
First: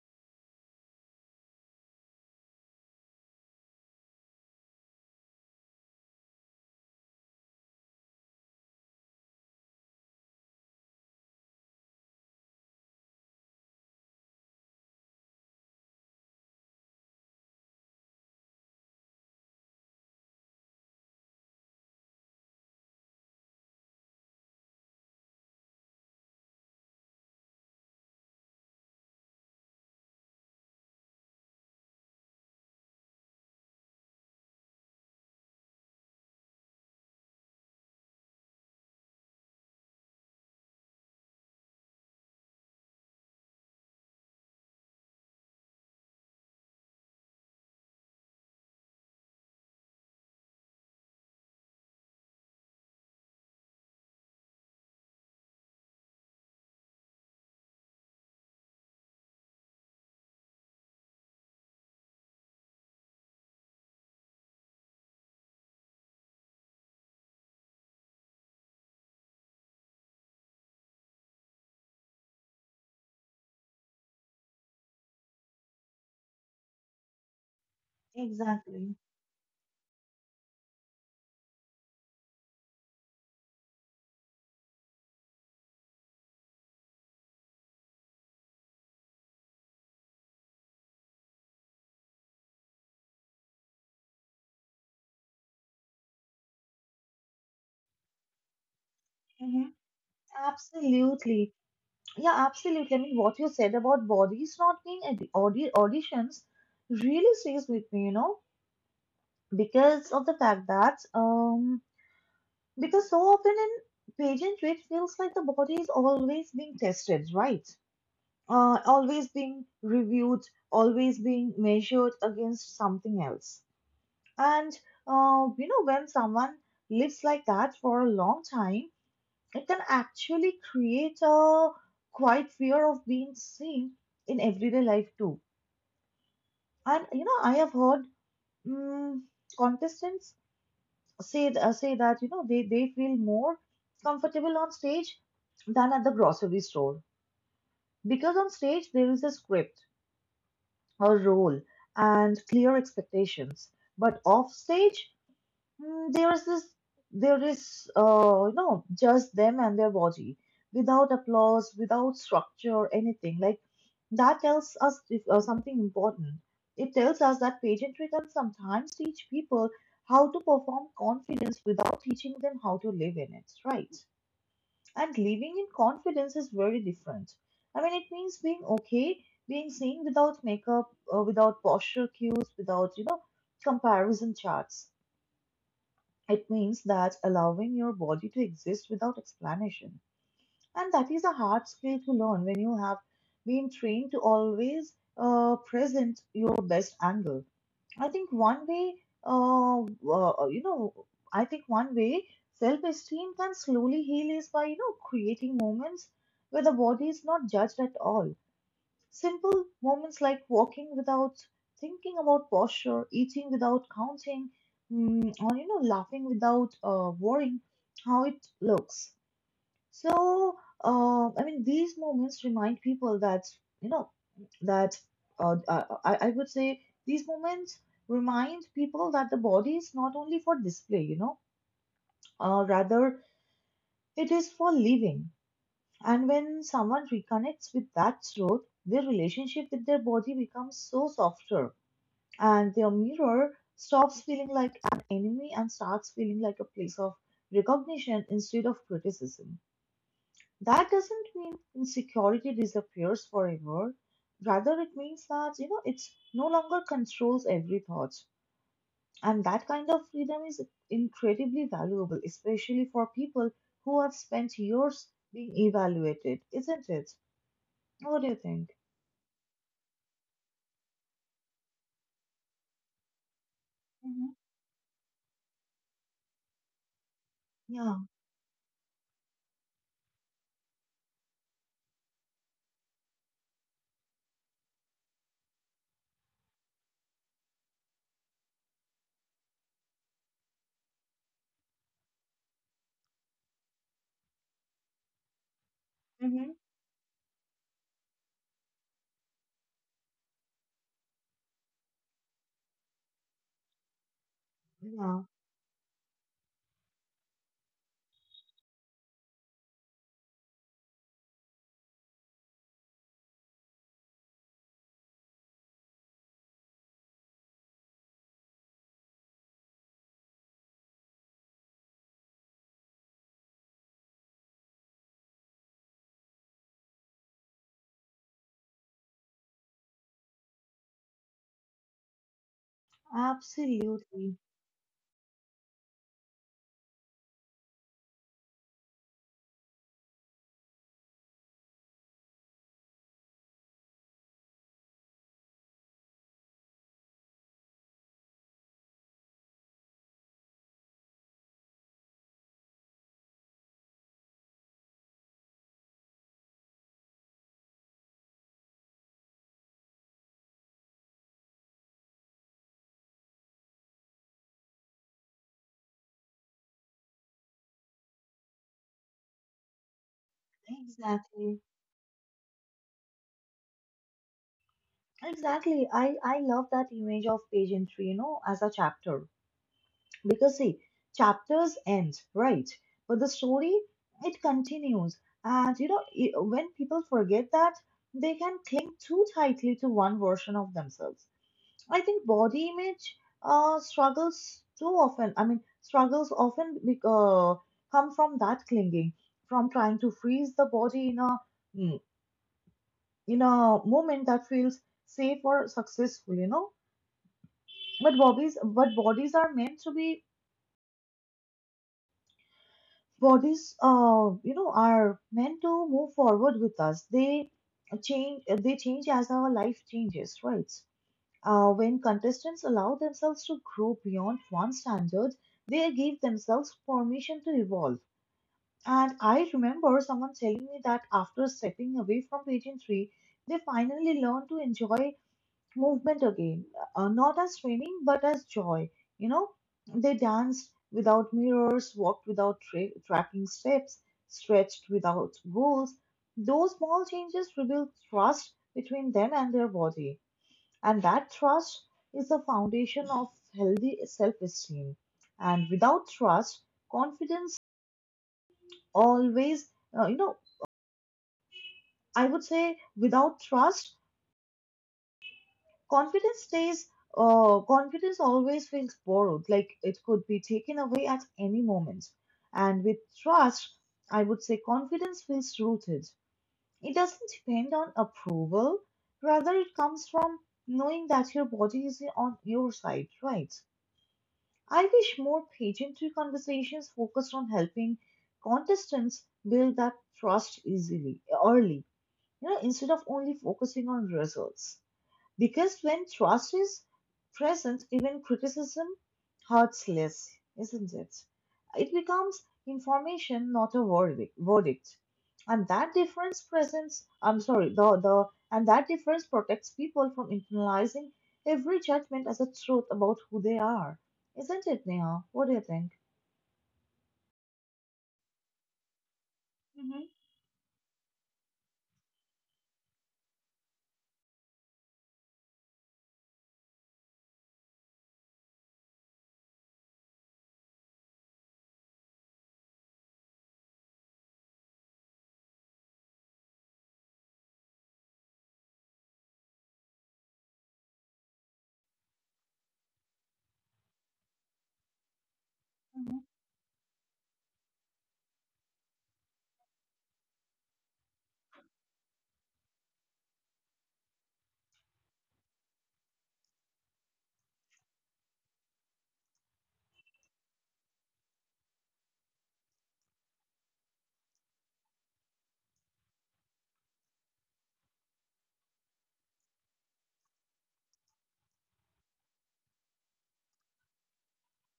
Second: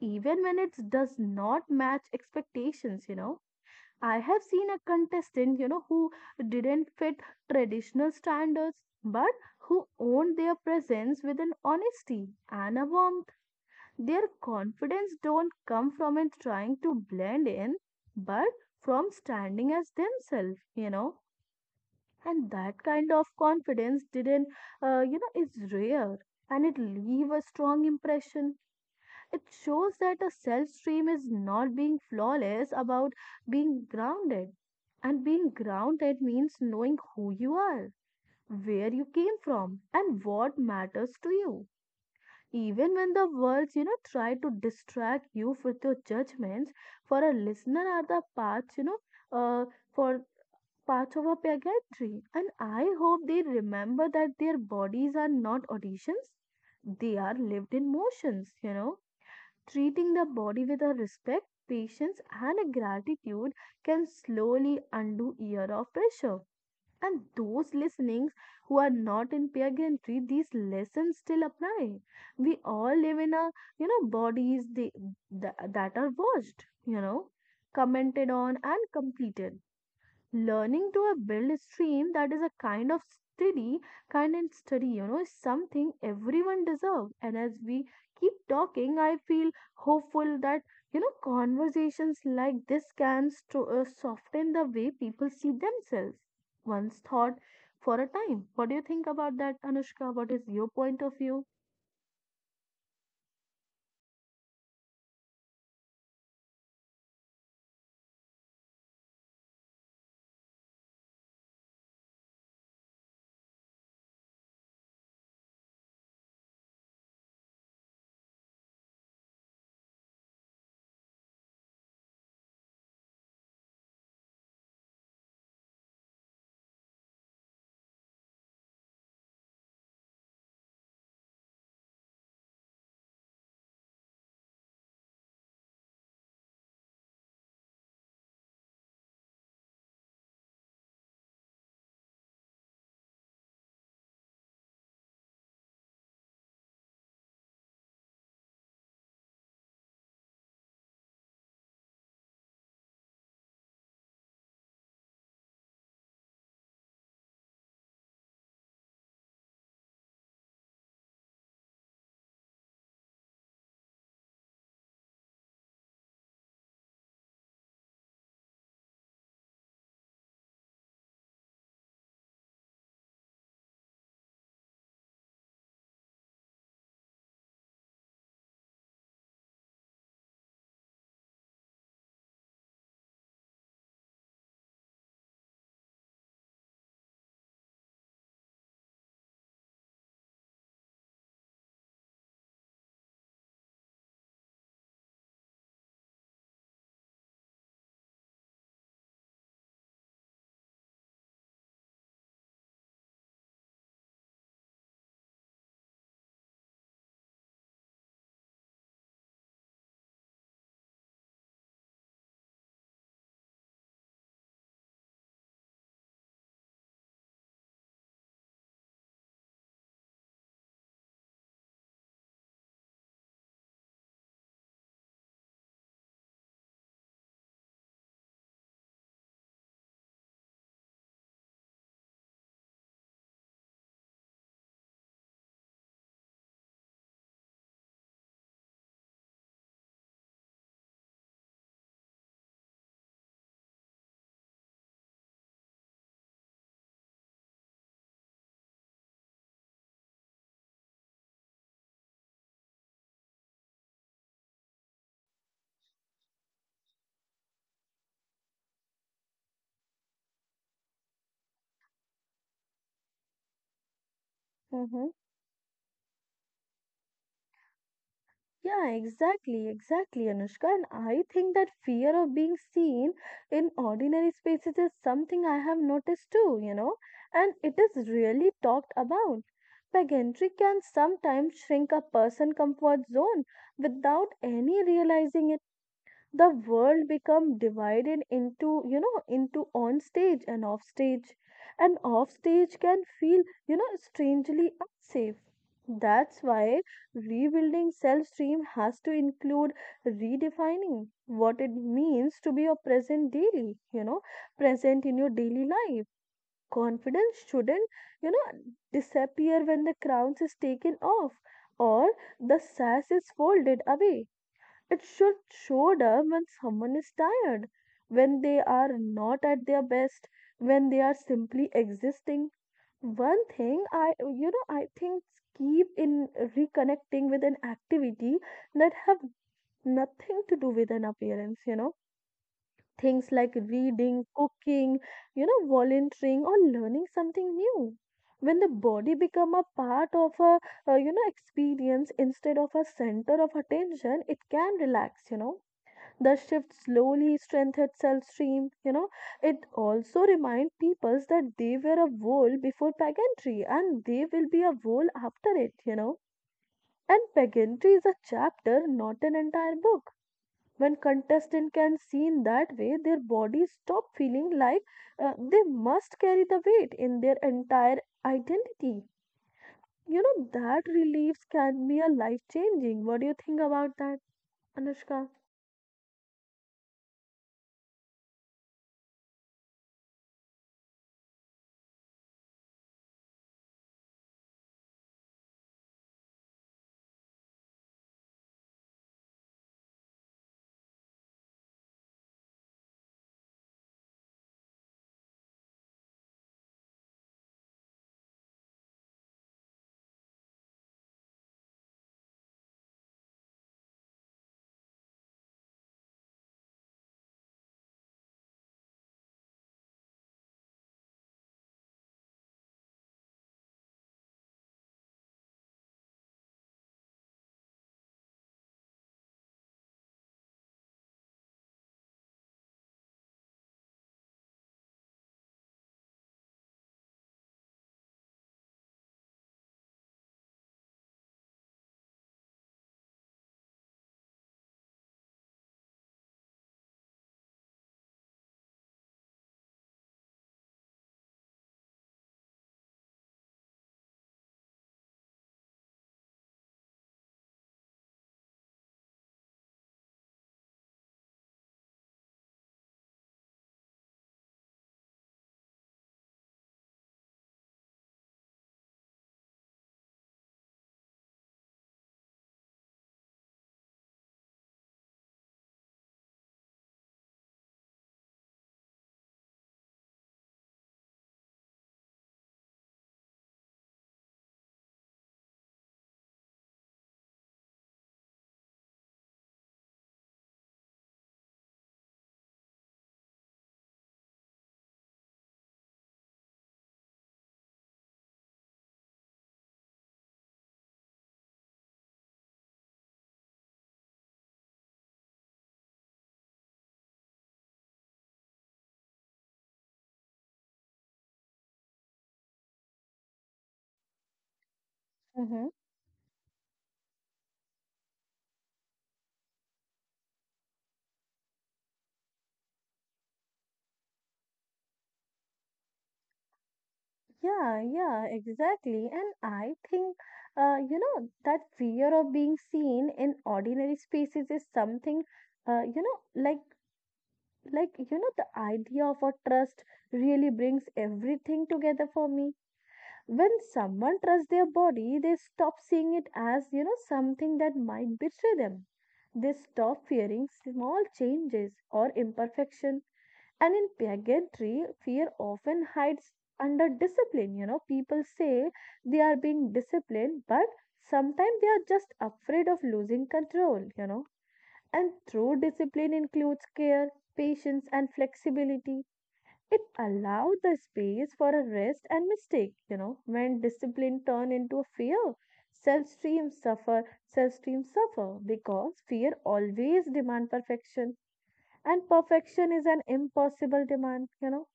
Speaker 2: even when it does not match expectations. You know, I have seen a contestant, you know, who didn't fit traditional standards, but who owned their presence with an honesty and a warmth. Their confidence don't come from it trying to blend in, but from standing as themselves, you know. And that kind of confidence didn't, it's rare and it leave a strong impression. It shows that a self stream is not being flawless about being grounded. And being grounded means knowing who you are, where you came from, and what matters to you. Even when the words, you know, try to distract you with your judgments, for a listener are the paths, uh, for parts of a pageantry. And I hope they remember that their bodies are not auditions, they are lived in motions, you know. Treating the body with a respect, patience, and a gratitude can slowly undo year of pressure. And those listenings who are not in peer gantry, these lessons still apply. We all live in a, you know, bodies they, that are watched, you know, commented on and
Speaker 1: Exactly.
Speaker 2: completed. Learning to a build stream that is a kind of steady, kind and steady, you know, is something everyone deserves. And as we keep talking, I feel hopeful that, you know, conversations like this can soften the way people see themselves once thought for a time. What do you think about
Speaker 1: Hmm.
Speaker 2: that, Anushka? What is your point of view?
Speaker 1: Absolutely. Yeah, absolutely. I mean, what you said about bodies not being auditions really stays with me, you know, because of the fact that because so often in pageantry, it feels like the body is always being tested, right? Always being reviewed, always being measured against something else. And you know, when someone lives like that for a long time, it can actually create a quite fear of being seen in everyday life too. And you know, I have heard um, contestants say that you know they feel more comfortable on stage than at the grocery store, because on stage there is a script, a role, and clear expectations. But off stage, Mm, there's this there is you know just them and their body, without applause, without structure, or anything like that tells us something important. It tells us that pageantry can sometimes teach people how to perform confidence without teaching them how to live in it, right? And living in confidence is very different. I mean, it means being okay being seen without makeup, without posture cues, without you know comparison charts. It means that allowing your body to exist without explanation. And that is a hard skill to learn when you have been trained to always present your best angle. I think one way, you know, I think one way self esteem can slowly heal is by, you know, creating moments where the body is not judged at all. Simple moments like walking without thinking about posture, eating without counting, or you know, laughing without worrying how it looks. So, I mean, these moments remind people that you know that I would say these moments remind people that the body is not only for display, you know, rather it is for living. And when someone reconnects with that truth, their relationship with their body becomes so softer, and their mirror stops feeling like an enemy and starts feeling like a place of recognition instead of criticism. That doesn't mean insecurity disappears forever. Rather, it means that you know it's no longer controls every thought, and that kind of freedom is incredibly valuable, especially for people who have spent
Speaker 2: Hmm.
Speaker 1: years being evaluated, isn't it? What do you think?
Speaker 2: Yeah, exactly, exactly, Anushka. And I think that fear of being seen in
Speaker 1: Hmm.
Speaker 2: ordinary spaces is something I have noticed too, you know, and it
Speaker 1: Yeah,
Speaker 2: is really talked about. Pageantry can sometimes shrink a person comfort zone without any realizing it. The world become divided into, you know, into on stage and off stage, and off stage can feel, you know, strangely unsafe. That's
Speaker 1: hmm,
Speaker 2: why rebuilding self stream has to include redefining what it means to be your present daily, you know, present in
Speaker 1: yeah,
Speaker 2: your daily life. Confidence shouldn't, you know, disappear when the crown is taken off or the sash is folded away. It should show them when someone is tired, when they are not at their best, when they are simply existing. One thing I, you know, I think keep in reconnecting with an activity that have nothing to do with an appearance, you know. Things like reading,
Speaker 1: absolutely.
Speaker 2: cooking, you know, volunteering or learning something new. When the body become a part of a, experience instead of a center of attention, it can relax, you know. The shift slowly strengthened self-stream, you know. It also reminds peoples that they were a whole before pageantry and they will be a whole after it, you know. And pageantry is a chapter, not an entire book. When contestant can see in that way, their bodies stop feeling like they must carry the weight in their entire identity, you know. That reliefs
Speaker 1: Exactly.
Speaker 2: can be a life changing. What do you think about that, Anushka?
Speaker 1: Exactly. I love that image of pageantry, you know, as a chapter. Because, see, chapters end, right? But the story, it continues. And, you know, when people forget that, they can cling too tightly to one version of themselves. I think body image struggles too often. I mean, struggles often come from that clinging, from trying to freeze the body in a mm, in a moment that feels safe or successful. You know, but bodies are meant to be bodies, are meant to move forward with us. They change. They change as our life changes, right? When contestants allow themselves to grow beyond one standard, they give themselves permission to evolve. And I remember someone telling me that after stepping away from pageantry, three, they finally learned to enjoy movement again, not as training but as joy. You know, they danced without mirrors, walked without tracking steps, stretched without rules. Those small changes rebuilt trust between them and their body, and that trust is the foundation of healthy self esteem. And without trust, confidence always, you know, I would say without trust, confidence stays, confidence always feels borrowed, like it could be taken away at any moment. And with trust, I would say confidence feels rooted. It doesn't depend on approval, rather, it comes from knowing that your body is on your side, right? I wish more pageantry conversations focused on helping contestants build that trust easily, early, instead of only focusing on results. Because when trust is present, even criticism hurts less, isn't it? It becomes information, not a verdict. And
Speaker 2: Mhm.
Speaker 1: that difference presents, I'm sorry, the, and that difference protects people from internalizing every judgment as a truth about who they are. Isn't it, Neha? What do you think?
Speaker 2: Yeah, yeah, exactly. And I
Speaker 1: Mm-hmm.
Speaker 2: think, that fear of being seen in ordinary spaces is something, uh, you know, like, like, the idea of a trust really brings everything together for me. When someone trusts their body, they stop seeing it as, you know, something that might betray them. They stop fearing small changes or imperfection, and in pageantry, fear often
Speaker 1: Mm-hmm.
Speaker 2: hides under discipline. You know, people say they are being disciplined, but sometimes they are just afraid of losing control, you know. And true discipline includes care, patience, and flexibility. It allows the space for a rest and mistake, you know. When discipline turn into a fear, self-stream suffer because fear always demand perfection, and perfection is an impossible demand, you know.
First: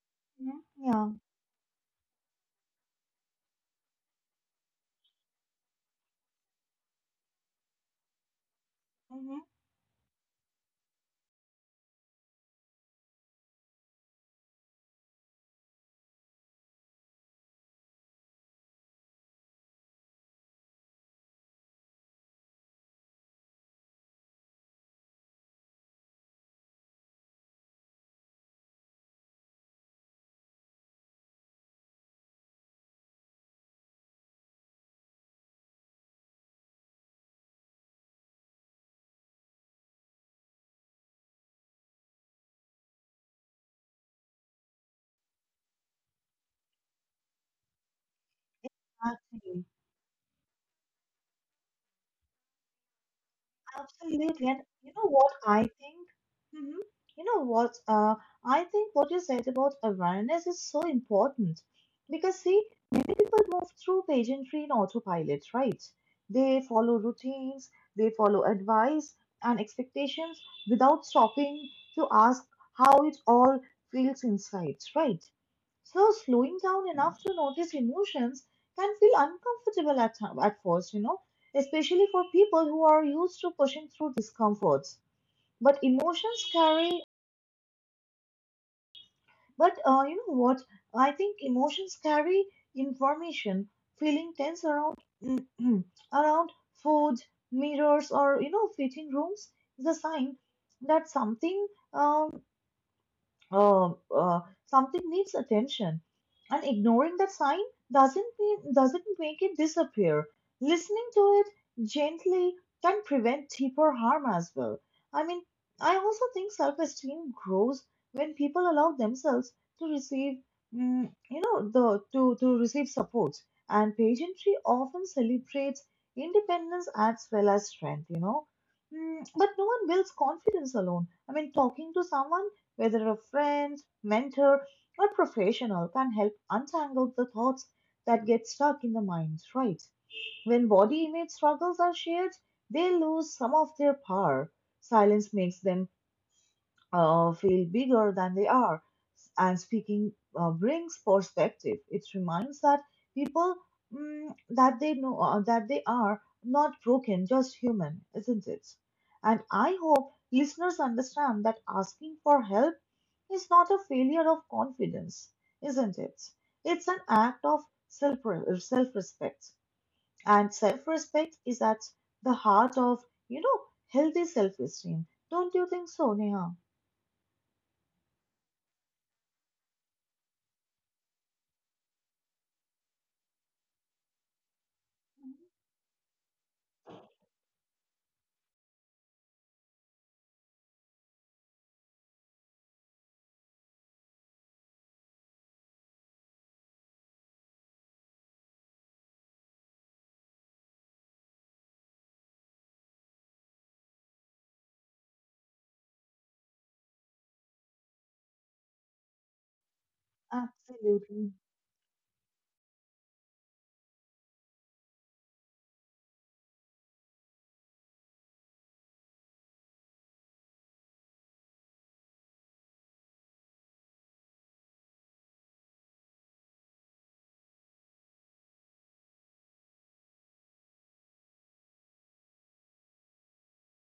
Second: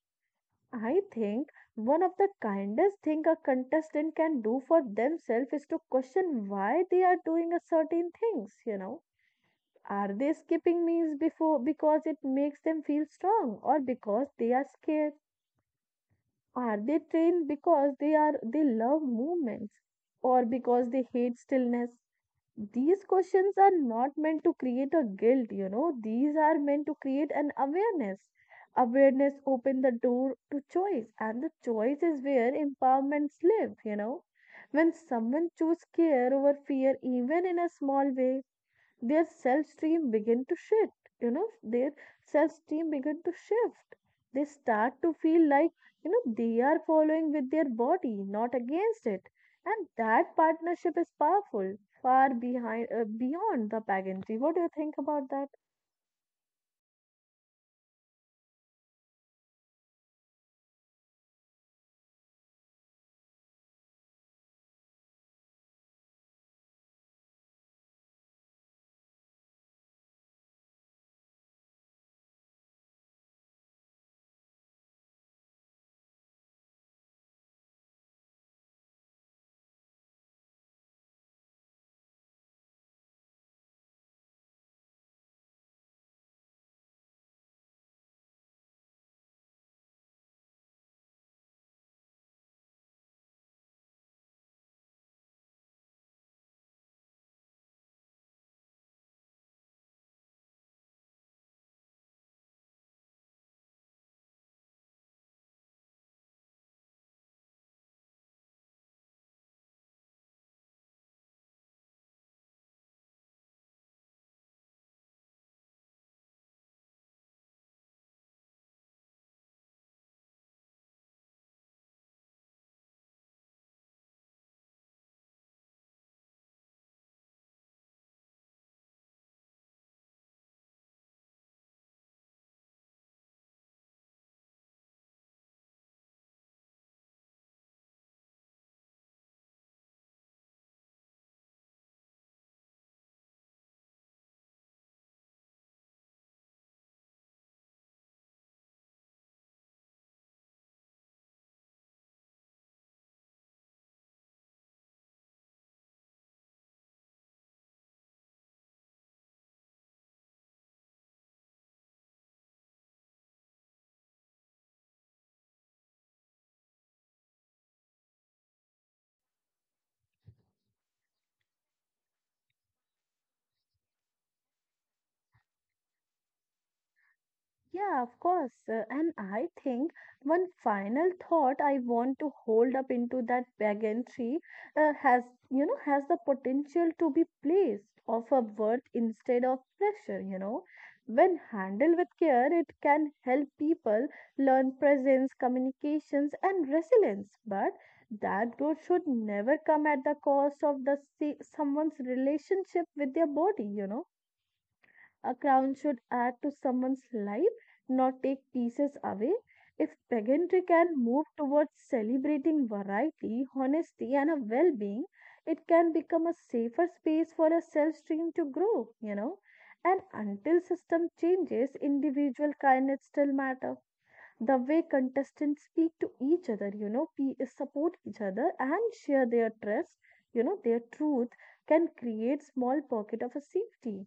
Speaker 2: I
Speaker 1: Yeah.
Speaker 2: think one of the kindest thing a contestant can do for themselves is to question why they are doing a certain things, you know.
Speaker 1: Mm-hmm.
Speaker 2: Are they skipping meals before because it makes them feel strong or because they are scared? Are they trained because they love movements or because they hate stillness? These questions are not meant to create a guilt, you know, these are meant to create an awareness. Awareness open the door to choice, and the choice is where empowerments live, you know. When someone chooses care over fear, even in a small way, their self stream begin to shift. They start to feel like, you know, they are following with their body, not against it.
Speaker 1: Exactly.
Speaker 2: And that partnership is powerful far behind, beyond the pageantry.
Speaker 1: Absolutely.
Speaker 2: What do
Speaker 1: And
Speaker 2: you
Speaker 1: you
Speaker 2: think
Speaker 1: know
Speaker 2: about
Speaker 1: what
Speaker 2: that?
Speaker 1: I think? hmm You know what? I think what you said about awareness is so important because, see, many people move through pageantry in autopilot, right? They follow routines, they follow advice and expectations without stopping to ask how it all feels inside, right? So, slowing down enough to notice emotions can feel uncomfortable at first, you know, especially for people who are used to pushing through discomforts. But emotions carry, but you know what? I think emotions carry information. Feeling tense around *clears throat* around food, mirrors, or you know, fitting rooms is a sign that um, uh, uh, something needs attention, and ignoring that sign doesn't make it disappear. Listening to it gently can prevent deeper harm as well. I mean, I also think self-esteem grows when people allow themselves to receive mm, you know the to Receive support. And pageantry often celebrates independence as well as strength, you know. Mm, but no one builds confidence alone. I mean, talking to someone, whether a friend, mentor, or professional, can help untangle the thoughts that get stuck in the mind, right? When body image struggles are shared, they lose some of their power. Silence makes them feel bigger than they are. And speaking brings perspective. It reminds that people mm, that they know that they are not broken, just human, isn't it? And I hope listeners understand that asking for help is not a failure of confidence, isn't it? It's an act of self self respect, and self respect is at the heart of, you know, healthy self esteem. Don't you think so, Neha?
Speaker 2: Yeah, of course. And I think one final thought I want to hold up into that pageantry uh, has, has the potential to be placed of a worth instead of pressure, you know. When handled with care, it can help people learn presence, communications, and resilience. But that growth should never come at the cost of the someone's relationship with their body, you know. A crown should add to someone's life, not take pieces away. If pageantry can
Speaker 1: Absolutely.
Speaker 2: move towards celebrating variety, honesty, and a well being, it can become a safer space for a self stream to grow, you know. And until system changes, individual kindness still matter. The way contestants speak to each other, you know, support each other and share their trust, you know, their truth, can create small pocket of a safety.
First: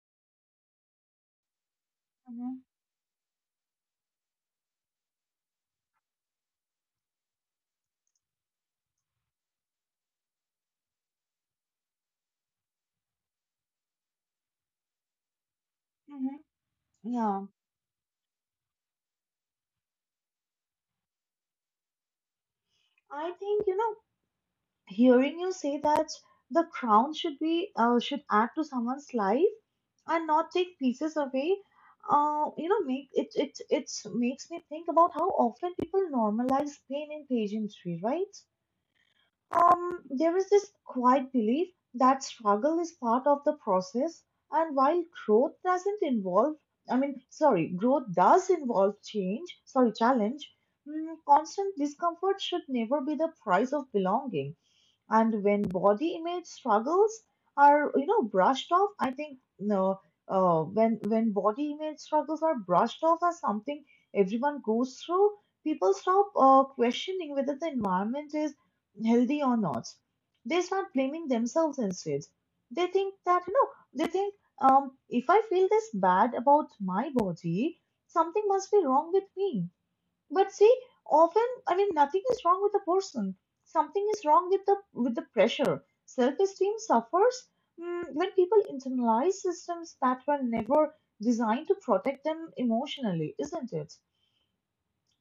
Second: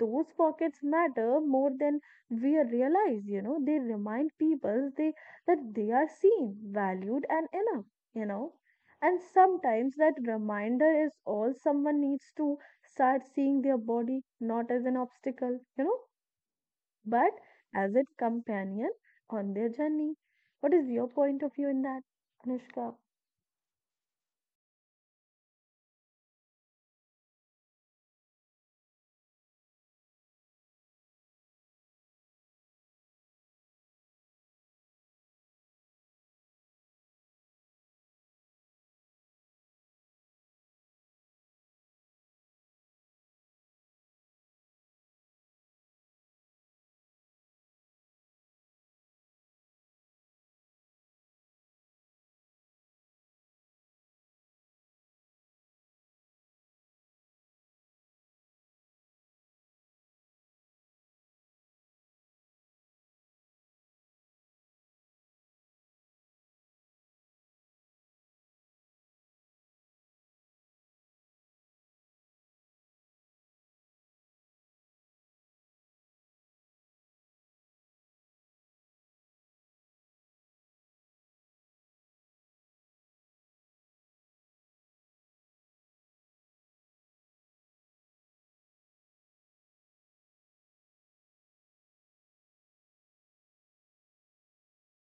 Speaker 2: Those pockets matter more than
Speaker 1: hmm
Speaker 2: we realize, you know. They remind people they that they are seen, valued and enough, you know. And sometimes that reminder is all someone needs to start seeing their body not as an obstacle, you know,
Speaker 1: hmm
Speaker 2: but
Speaker 1: Yeah,
Speaker 2: as its companion on their journey. What is your point of view in that, Anushka?
Speaker 1: I think, you know, hearing you say that the crown should add to someone's life and not take pieces away. You know, make it it it makes me think about how often people normalize pain in pageantry, right? There is this quiet belief that struggle is part of the process, and while growth doesn't involve, I mean, sorry, growth does involve challenge, mm, constant discomfort should never be the price of belonging. And when body image struggles are, you know, brushed off, I think no, when body image struggles are brushed off as something everyone goes through, people stop questioning whether the environment is healthy or not. They start blaming themselves instead. They think that, you know, they think, if I feel this bad about my body, something must be wrong with me. But see, often, I mean, nothing is wrong with the person. Something is wrong with the pressure. Self-esteem suffers, mm, when people internalize systems that were never designed to protect them emotionally, isn't it?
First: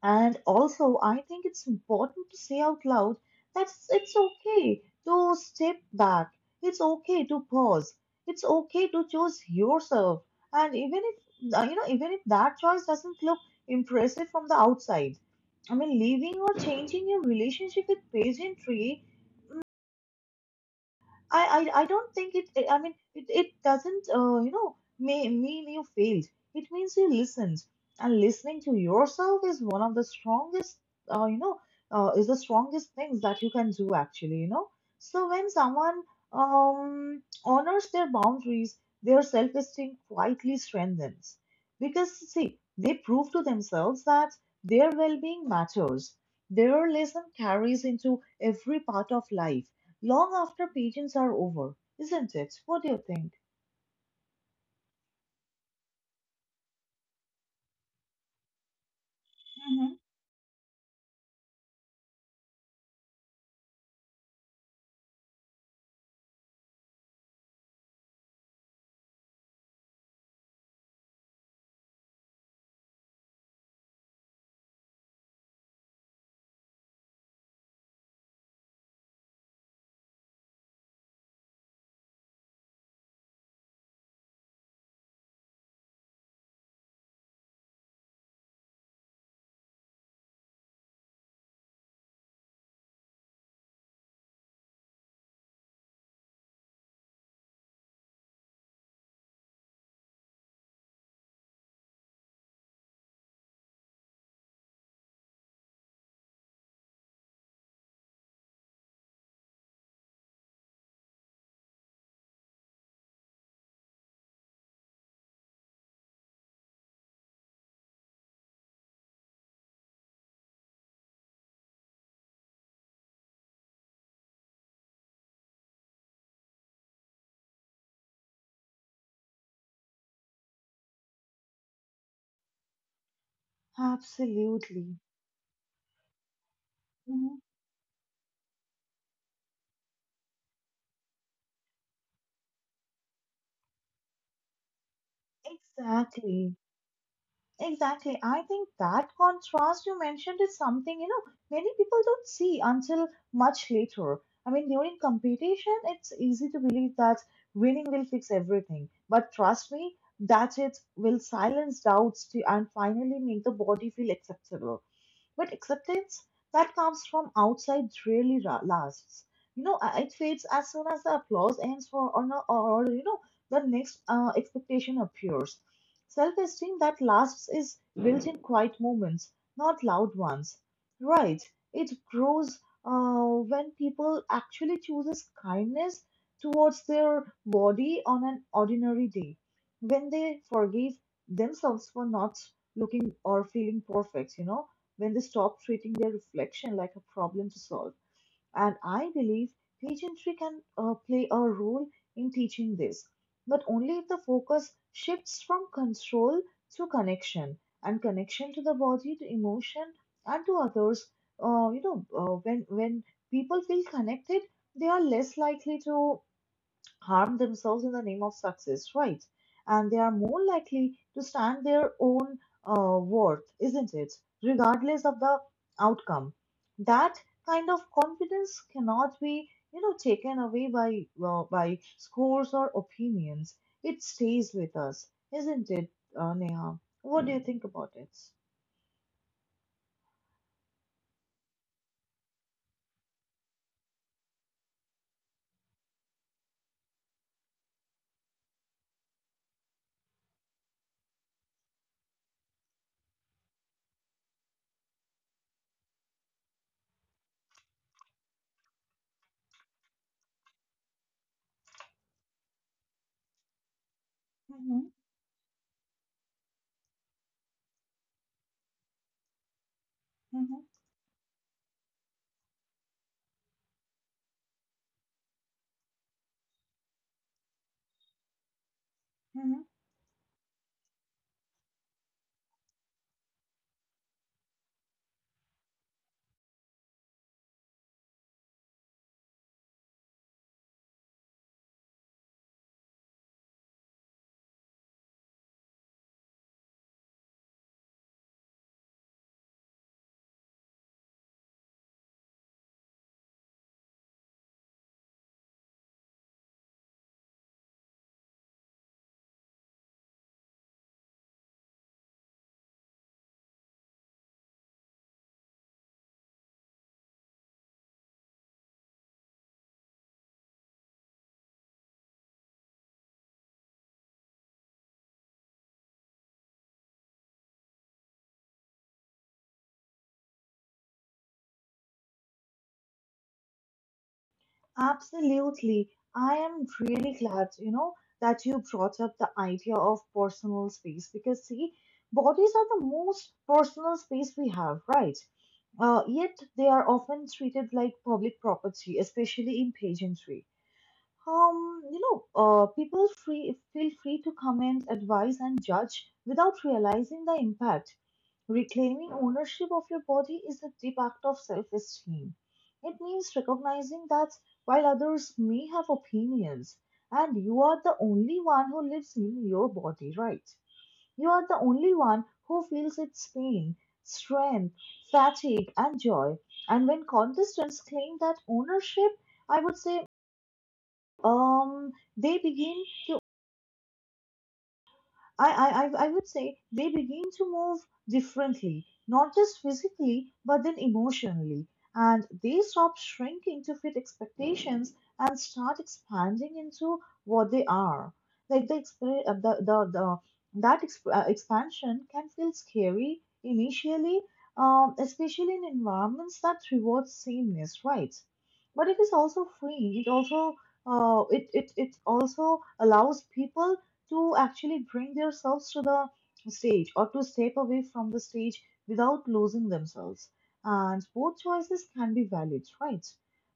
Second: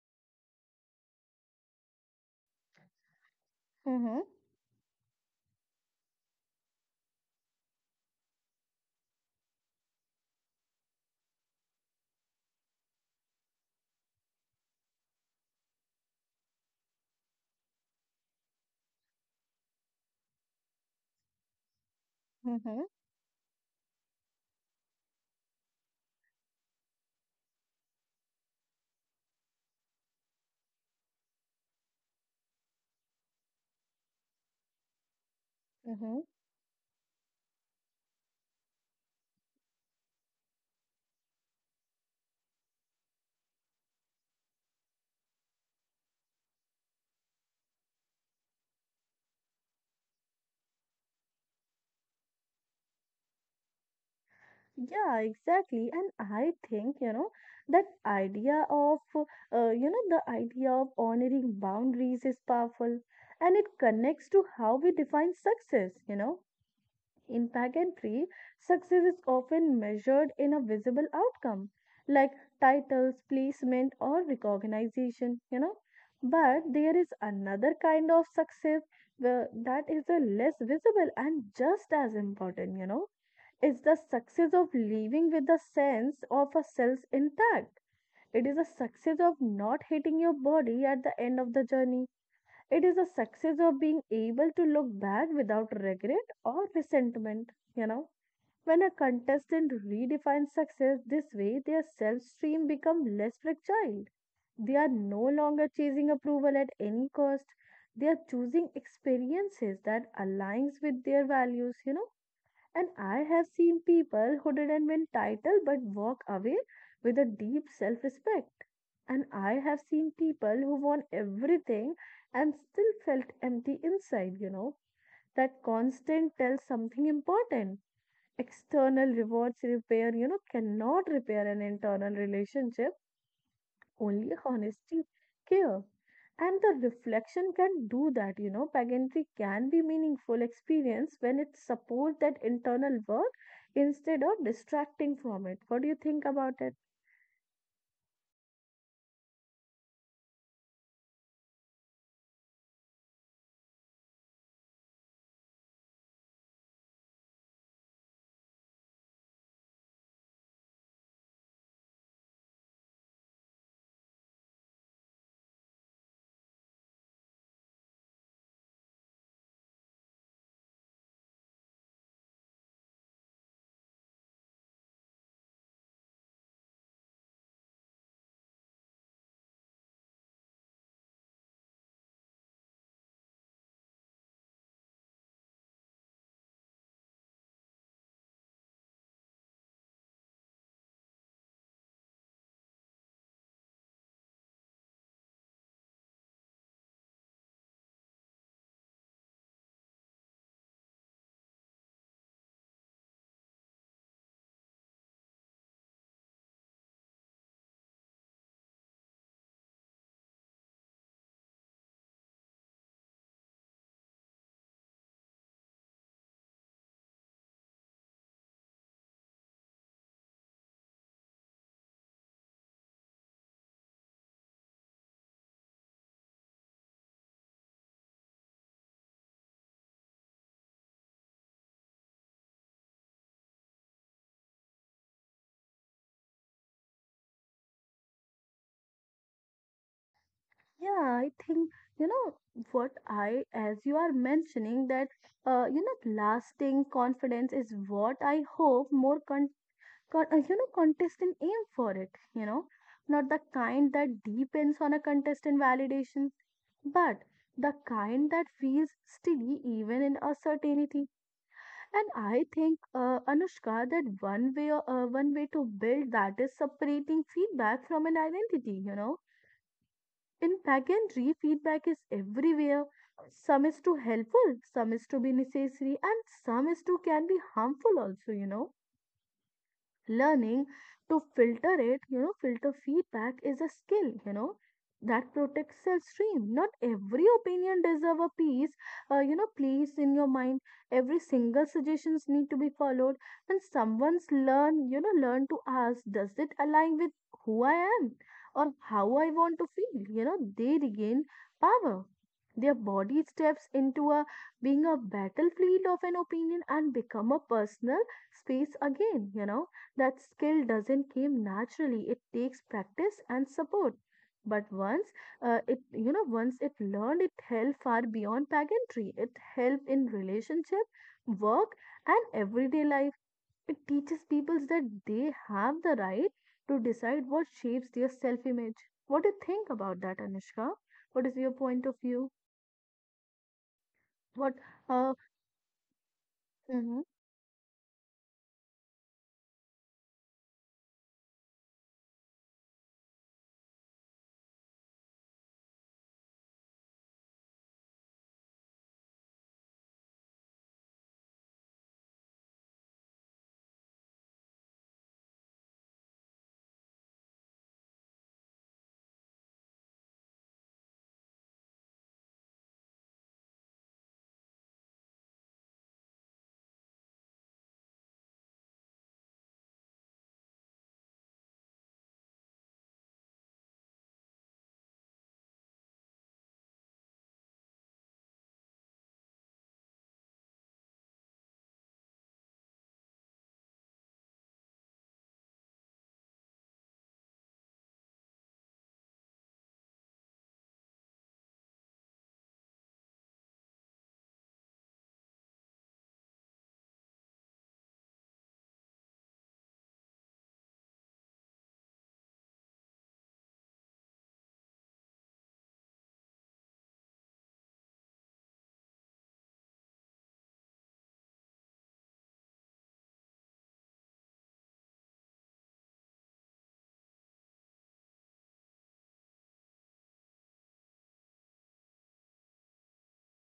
Speaker 1: And also, I think it's important to say out loud that it's
Speaker 2: Mm-hmm.
Speaker 1: okay to step back. It's okay to pause. It's okay to choose yourself. And even if, you know, Even if that choice doesn't look impressive from the outside, I mean, leaving or changing your relationship with pageantry, I don't think it, I
Speaker 2: Mm-hmm.
Speaker 1: mean, it doesn't mean you failed. It means you listened. And listening to yourself is one of the strongest, you know, is the strongest things that you can do actually, you know. So when someone,
Speaker 2: Mm-hmm.
Speaker 1: honors their boundaries, their self-esteem quietly strengthens. Because, see, they prove to themselves that their well-being matters. Their lesson carries into every part of life long after pageants are over, isn't it? What do you think?
Speaker 2: Yeah, exactly. And I think, you know, that idea of,
Speaker 1: Mm-hmm.
Speaker 2: the idea of honoring boundaries is powerful, and it connects to how we define success, you know. In pageantry, success is often measured in a visible outcome like titles, placement, or recognition, you know. But there is another kind of success where that is a less visible and just as important, you know. It's the success of living with the sense of a self intact. It is a success of not hitting your body at the end of the journey. It is a success of being able to look back without regret or resentment, you know. When a contestant redefines success this way, their self stream becomes less fragile. They are no longer chasing approval at any cost. They are choosing experiences that aligns with their values, you know. And I have seen people who didn't win title but walk away with a deep self-respect. And I have seen people who won everything and still felt empty inside, you know. That constant tells something important. External rewards repair, you know, cannot repair an internal relationship. Only
Speaker 1: Absolutely.
Speaker 2: honesty, care, and the
Speaker 1: Mm-hmm.
Speaker 2: reflection can do that. You know, pageantry can be meaningful experience when it supports that internal work instead of distracting from it. What do you think
Speaker 1: Exactly.
Speaker 2: about it?
Speaker 1: Exactly. I think that contrast you mentioned is something, you know, many people don't see until much later. I mean, during competition, it's easy to believe that winning will fix everything. But trust me, that it will silence doubts to, and finally make the body feel acceptable. But acceptance that comes from outside really lasts. It fades as soon as the applause ends, or, no- or you know, the next expectation appears. Self esteem that lasts is built in quiet moments, not loud ones. Right. It grows, uh, when people actually chooses kindness towards their body on an ordinary day, when they forgive themselves for not looking or feeling perfect, you know, when they stop treating their reflection like a problem to solve. And I believe pageantry can play a role in teaching this, but only if the focus shifts from control to connection, and connection to the body, to emotion, and to others. When people feel connected, they are less likely to harm themselves in the name of success, right? And they are more likely to stand their own, worth, isn't it? Regardless of the outcome. That kind of confidence cannot be, you know, taken away by scores or opinions. It stays with us, isn't it, Neha? What do you think about it?
Speaker 2: Yeah, I think, you know, what I, as you are mentioning, that, lasting confidence is what I hope more contestant aim for it, you know, not the kind that depends on a contestant validation, but the kind that feels steady even in uncertainty. And I think, Anushka, that one way,
Speaker 1: Mm-hmm.
Speaker 2: one way to build that is separating feedback from an identity, you know.
Speaker 1: Mm-hmm.
Speaker 2: In pageantry, feedback is everywhere. Some is too helpful, some is to be necessary, and some is to can be harmful also, learning to filter it, filter feedback is a skill, that protects self stream. Not every opinion deserve a piece, place in your mind. Every single suggestions need to be followed, and someone's learn to ask, does it align with who I am or how I want to feel? They regain power. Their body steps into a being a battlefield of an opinion and become a personal space again. That skill doesn't come naturally. It takes practice and support. But once it learned, it held far beyond pageantry. It helped in relationship, work, and everyday life. It teaches people that they have the right to decide what shapes their self-image. What do you think about that, Anushka? What is your point of view? What? Uh,
Speaker 1: Absolutely. I am really
Speaker 2: mhm.
Speaker 1: glad, you know, that you brought up the idea of personal space because, see, bodies are the most personal space we have, right? Yet they are often treated like public property, especially in pageantry. You know, people free feel free to comment, advise, and judge without realizing the impact. Reclaiming ownership of your body is a deep act of self-esteem. It means recognizing that while others may have opinions, and you are the only one who lives in your body, right? You are the only one who feels its pain, strength, fatigue, and joy. And when contestants claim that ownership, I would say they begin. I would say they begin to move differently, not just physically, but then emotionally. And they stop shrinking to fit expectations and start expanding into what they are. Like the, exp- the that exp- expansion can feel scary initially, especially in environments that reward sameness, right? But it is also free. It also allows people to actually bring themselves to the stage or to step away from the stage without losing themselves. And both choices can be valid, right?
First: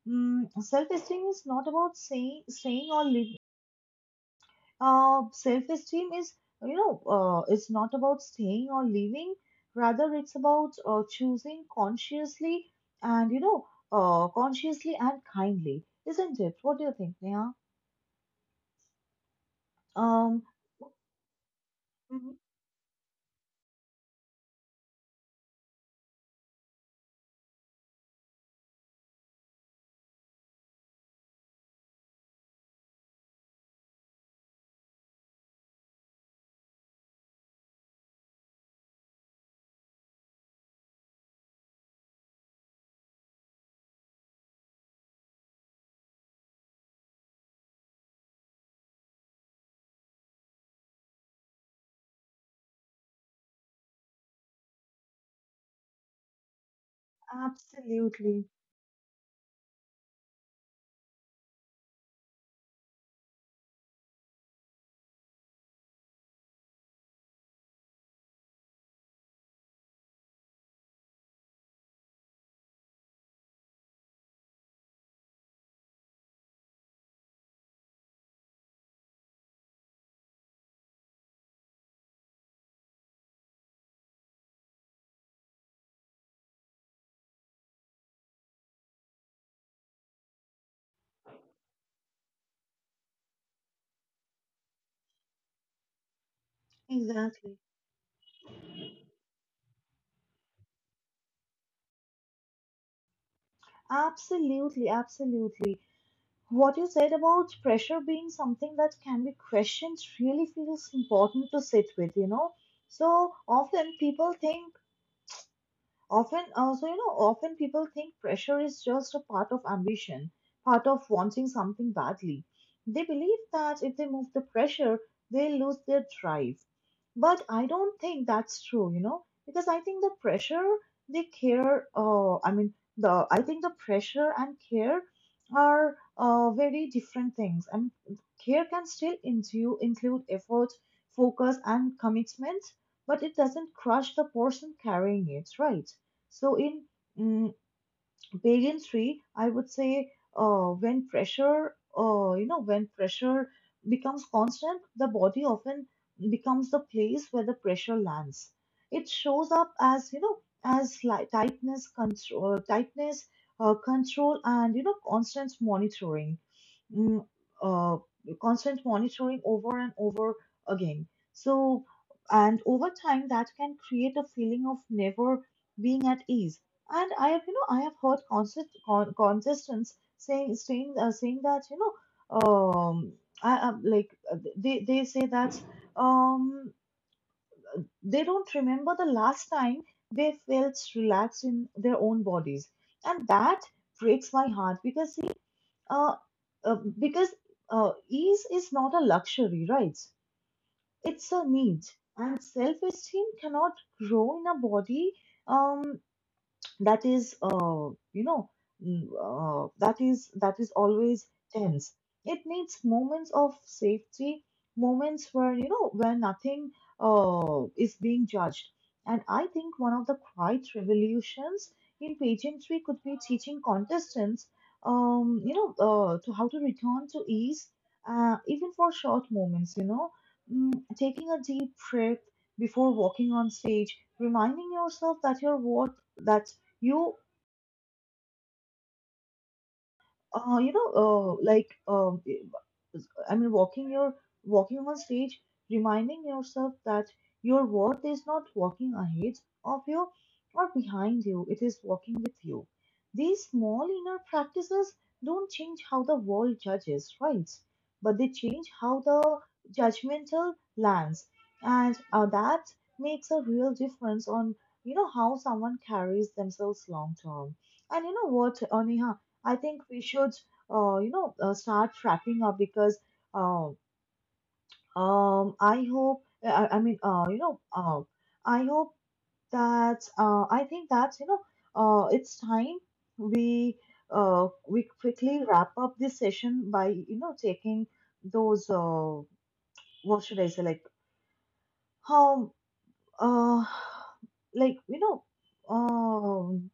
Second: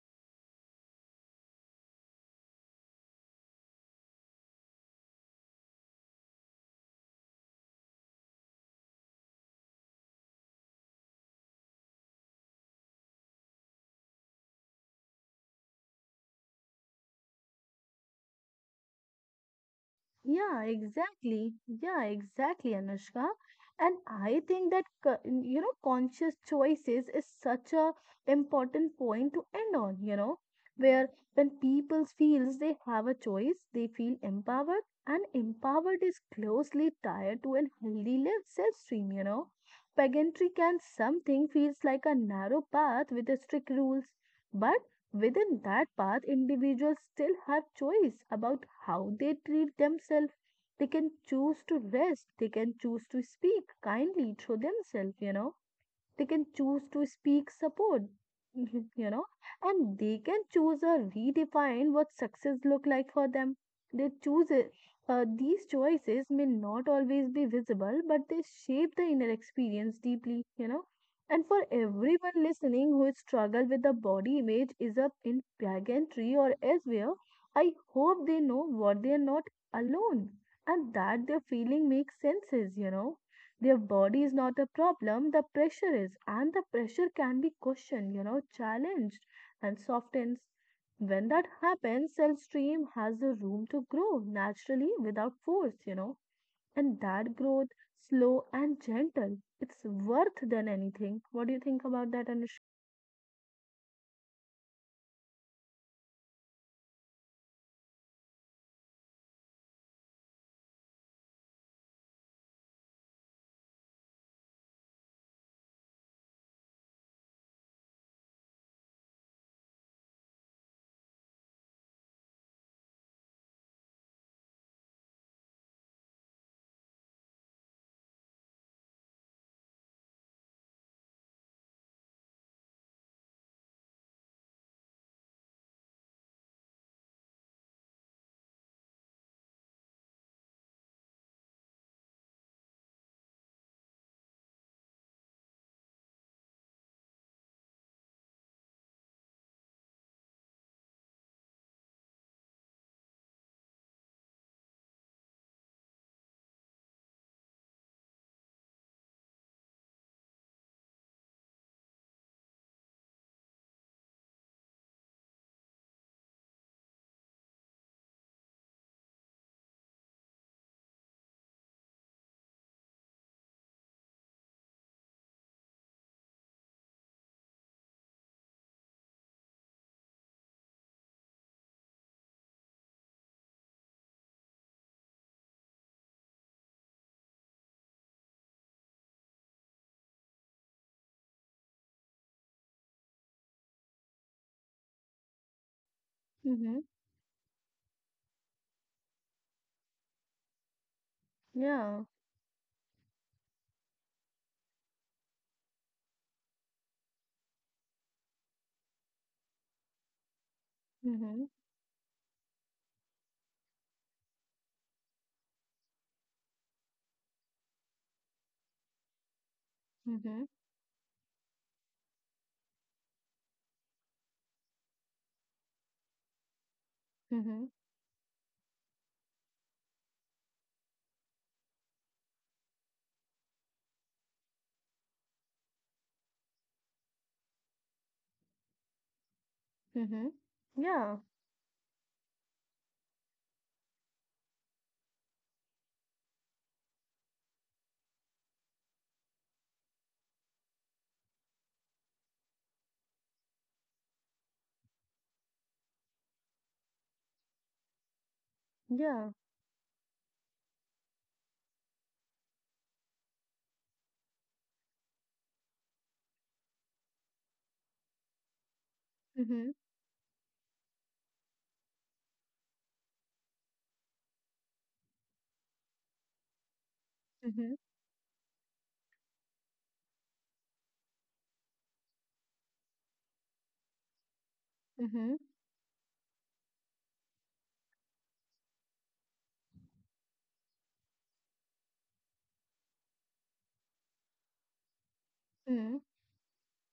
Speaker 1: Mm, self-esteem is not about saying staying or leaving. Self-esteem is, you know, it's not about staying or leaving. Rather, it's about choosing consciously, and you know, consciously and kindly, isn't it? What do you think, Neha? Um,
Speaker 2: Yeah, exactly. Yeah,
Speaker 1: Mhm.
Speaker 2: exactly, Anushka. And I think that conscious choices is such a important point to end on, where when people feels they have a choice, they feel empowered, and empowered is closely tied to a healthy live self-stream. Pageantry can something feels like a narrow path with a strict rules, but within that path, individuals still have choice about how they treat themselves. They can choose to rest, they can choose to speak kindly to themselves, they can choose to speak support, *laughs*
Speaker 1: Absolutely.
Speaker 2: you know, and they can choose or redefine what success look like for them. They choose it. These choices may not always be visible, but they shape the inner experience deeply. And for everyone listening who struggle with the body image is up in pageantry or elsewhere, I hope they know what they are not alone and that their feeling makes senses. Their body is not the problem, the pressure is, and the pressure can be questioned, challenged and softens. When that happens, cell stream has the room to grow naturally without force, and that growth,
Speaker 1: Exactly.
Speaker 2: slow and gentle, it's worth than anything. What do you think about that, Anushka?
Speaker 1: Absolutely, absolutely. What you said about pressure being something that can be questioned really feels important to sit with, you know. So often people think Often, often people think pressure is just a part of ambition, part of wanting something badly. They believe that if they move the pressure, they lose their drive. But I don't think that's true, you know, because I think the pressure, they care, I mean, the I think the pressure and care are, very different things. And care can include effort, focus, and commitment, but it doesn't crush the person carrying it, right? So in, mm, pageantry, I would say, when pressure becomes constant, the body often becomes the place where the pressure lands. It shows up as, you know, as like tightness, control, and you know, constant monitoring, mm, uh, over and over again. So, and over time, that can create a feeling of never being at ease. And I have, you know, I have heard contestants saying that, you know, I am like they say that, um, they don't remember the last time they felt relaxed in their own bodies, and that breaks my heart because see, uh,
Speaker 2: Mm-hmm.
Speaker 1: uh, because, ease is not a luxury, right? It's a need,
Speaker 2: Yeah.
Speaker 1: and self-esteem cannot grow in a body, um that is you know mm, that is always
Speaker 2: Mm-hmm.
Speaker 1: tense. It needs moments of safety, moments where, you know, where nothing, is being judged. And I think one of the
Speaker 2: Mm-hmm.
Speaker 1: quiet revolutions in pageantry could be teaching contestants, you know to how to return to
Speaker 2: Mm-hmm.
Speaker 1: ease, even for short moments, you know, mm, taking a deep breath before walking on stage, reminding yourself that your worth, that you
Speaker 2: Mm-hmm.
Speaker 1: you know
Speaker 2: Yeah.
Speaker 1: like I mean walking your walking on stage, reminding yourself that your worth is not walking ahead of you or behind you, it is walking with you. These small inner practices don't change how the world judges, right, but they change how
Speaker 2: Yeah.
Speaker 1: the judgmental lands. And, that makes a real difference on, you know, how someone carries themselves long term. And you know what, Aneha?
Speaker 2: Mm-hmm.
Speaker 1: I think we should, start wrapping up because, um, I hope, I mean, you
Speaker 2: Mm-hmm.
Speaker 1: know, I hope that I think that, you know, it's time we, we
Speaker 2: Mm-hmm.
Speaker 1: quickly wrap up this session by, you know, taking those, what should I say like how uh, like you know
Speaker 2: Mm-hmm.
Speaker 1: um,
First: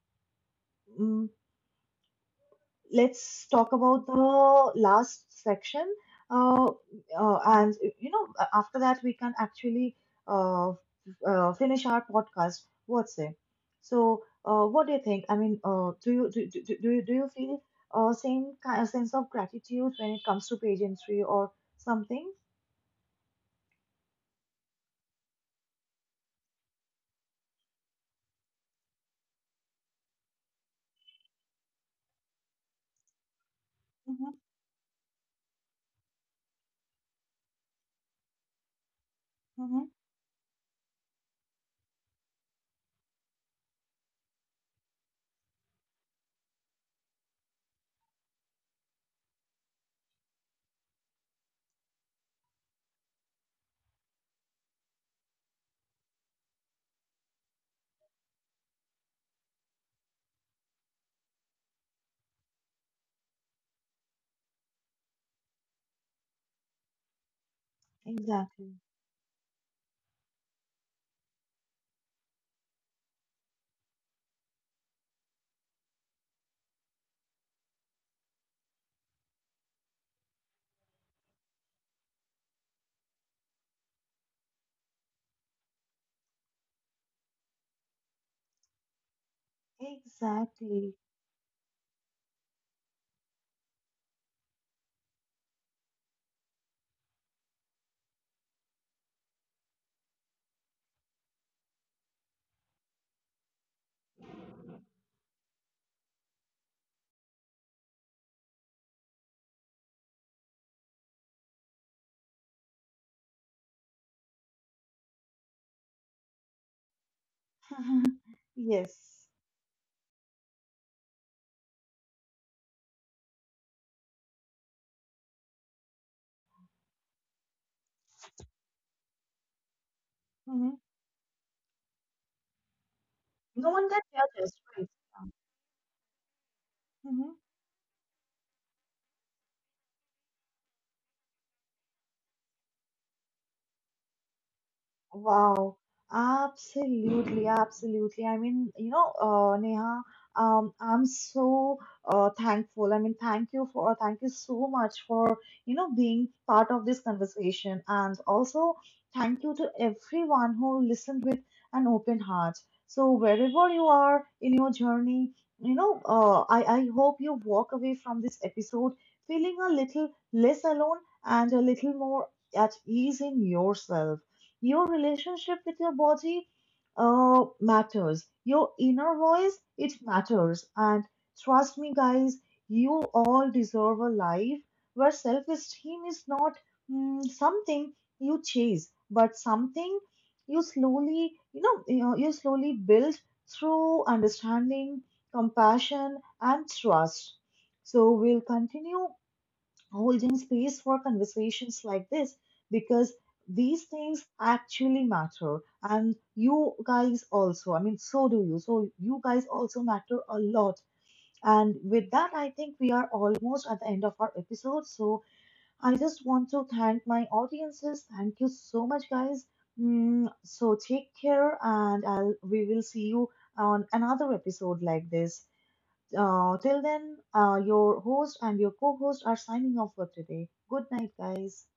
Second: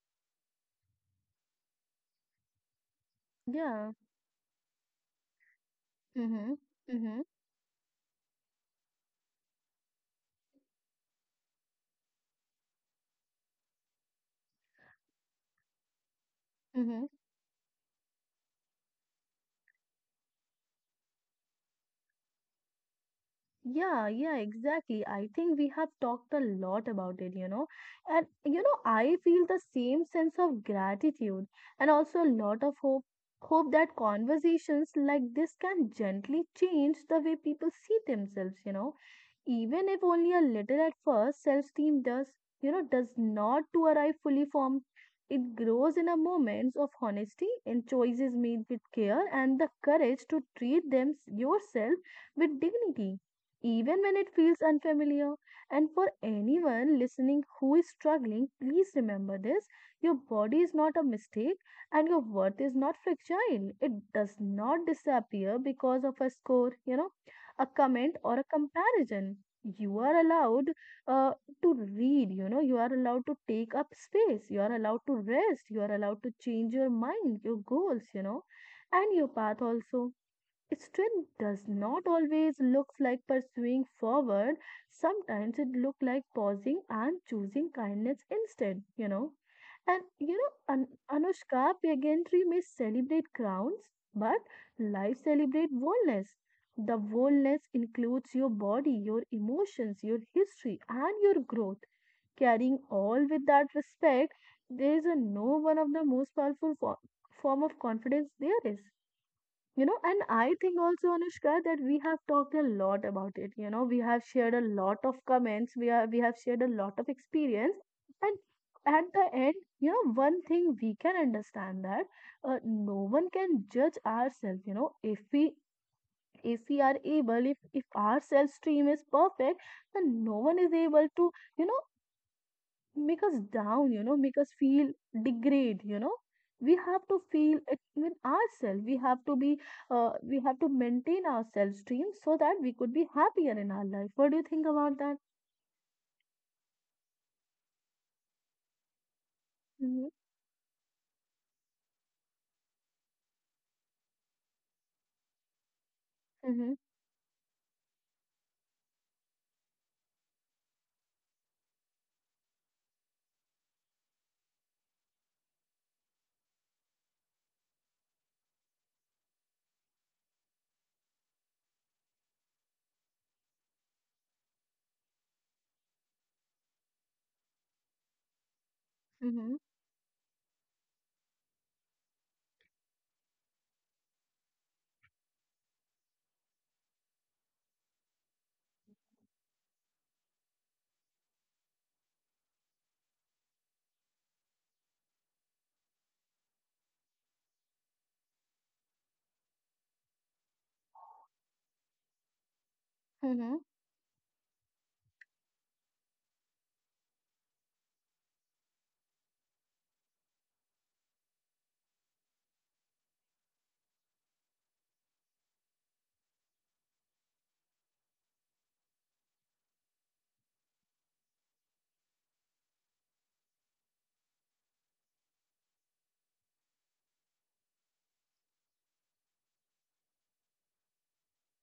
Speaker 1: let's talk
Speaker 2: Yeah.
Speaker 1: about the last section,
Speaker 2: Mm-hmm.
Speaker 1: uh,
Speaker 2: Mm-hmm.
Speaker 1: and you know, after that we can actually uh, finish our podcast. What's it? So what do you think? I mean do you do, do, do
Speaker 2: Mm-hmm.
Speaker 1: you feel, same kind of sense of gratitude when it comes to pageantry or something?
Speaker 2: Yeah, yeah, exactly. I think we have talked a lot about it. And, I feel the same sense of gratitude and also a lot of hope. Hope that
Speaker 1: Mm-hmm.
Speaker 2: conversations like this can gently change the way people see themselves.
Speaker 1: Mm-hmm.
Speaker 2: Even if only a little at first, self-esteem does, does not to arrive fully formed. It grows in a moments of honesty and choices made with care and the courage to treat them yourself with dignity even when it feels unfamiliar. And for anyone listening who is struggling, please remember this your body is not a mistake and your worth is not fragile. It does not disappear because of a score, a comment or a
Speaker 1: Exactly.
Speaker 2: comparison. You are allowed uh, to read, you are allowed to take up space, you are allowed to rest, you are allowed to change your mind, your goals, and your path also. Strength does not always look like pursuing forward. Sometimes it looks like pausing and choosing kindness instead. And
Speaker 1: Exactly.
Speaker 2: Anushka, pageantry may celebrate crowns, but life celebrates wholeness. The wholeness includes your body, your emotions, your history, and your growth. Carrying all with that respect, there is a no one of the most powerful form of confidence there is. And I think also, Anushka, that we have talked a lot about it. You know, we have shared a lot of comments. We have shared a lot of experience, and
Speaker 1: *laughs*
Speaker 2: at
Speaker 1: Yes.
Speaker 2: the end, one thing we can understand that no one can judge ourselves. You know, if we are able, if our self stream is perfect, then no one
Speaker 1: Hmm.
Speaker 2: is able to you know make us
Speaker 1: No one can
Speaker 2: down, you know,
Speaker 1: judge us.
Speaker 2: make us
Speaker 1: Right.
Speaker 2: feel degrade, We have
Speaker 1: Mm-hmm.
Speaker 2: to feel it with ourselves. We have to we have to maintain our self esteem so that we could be happier in our life. What do you think about that?
Speaker 1: Wow, absolutely, absolutely. I mean, you know, Neha,
Speaker 2: Mm-hmm,
Speaker 1: I'm so, thankful. I mean, thank you thank you so much for, you know, being part of
Speaker 2: mm-hmm,
Speaker 1: this conversation. And also, thank you to everyone who listened with an open heart. So, wherever you are in your journey, you know, I hope you walk away from this episode feeling a little less alone and a little more at ease in yourself. Your relationship with your body, matters. Your inner voice,
Speaker 2: mm-hmm,
Speaker 1: it matters. And trust me, guys, you all deserve a life where self esteem is not, mm, something you chase, but something you slowly, you know, you, know, you slowly build through understanding, compassion, and trust. So we'll continue holding space for conversations like this because
Speaker 2: mm-hmm.
Speaker 1: these things actually matter. And you guys also, I mean, so you guys also matter a lot. And with that, I think we are almost at the end of our episode. So I just want to thank my audiences. Thank you so much, guys. Mm, so take care, and I'll we will see you on another episode like this. Uh, till then, your host and your co host are signing off for today. Good night, guys.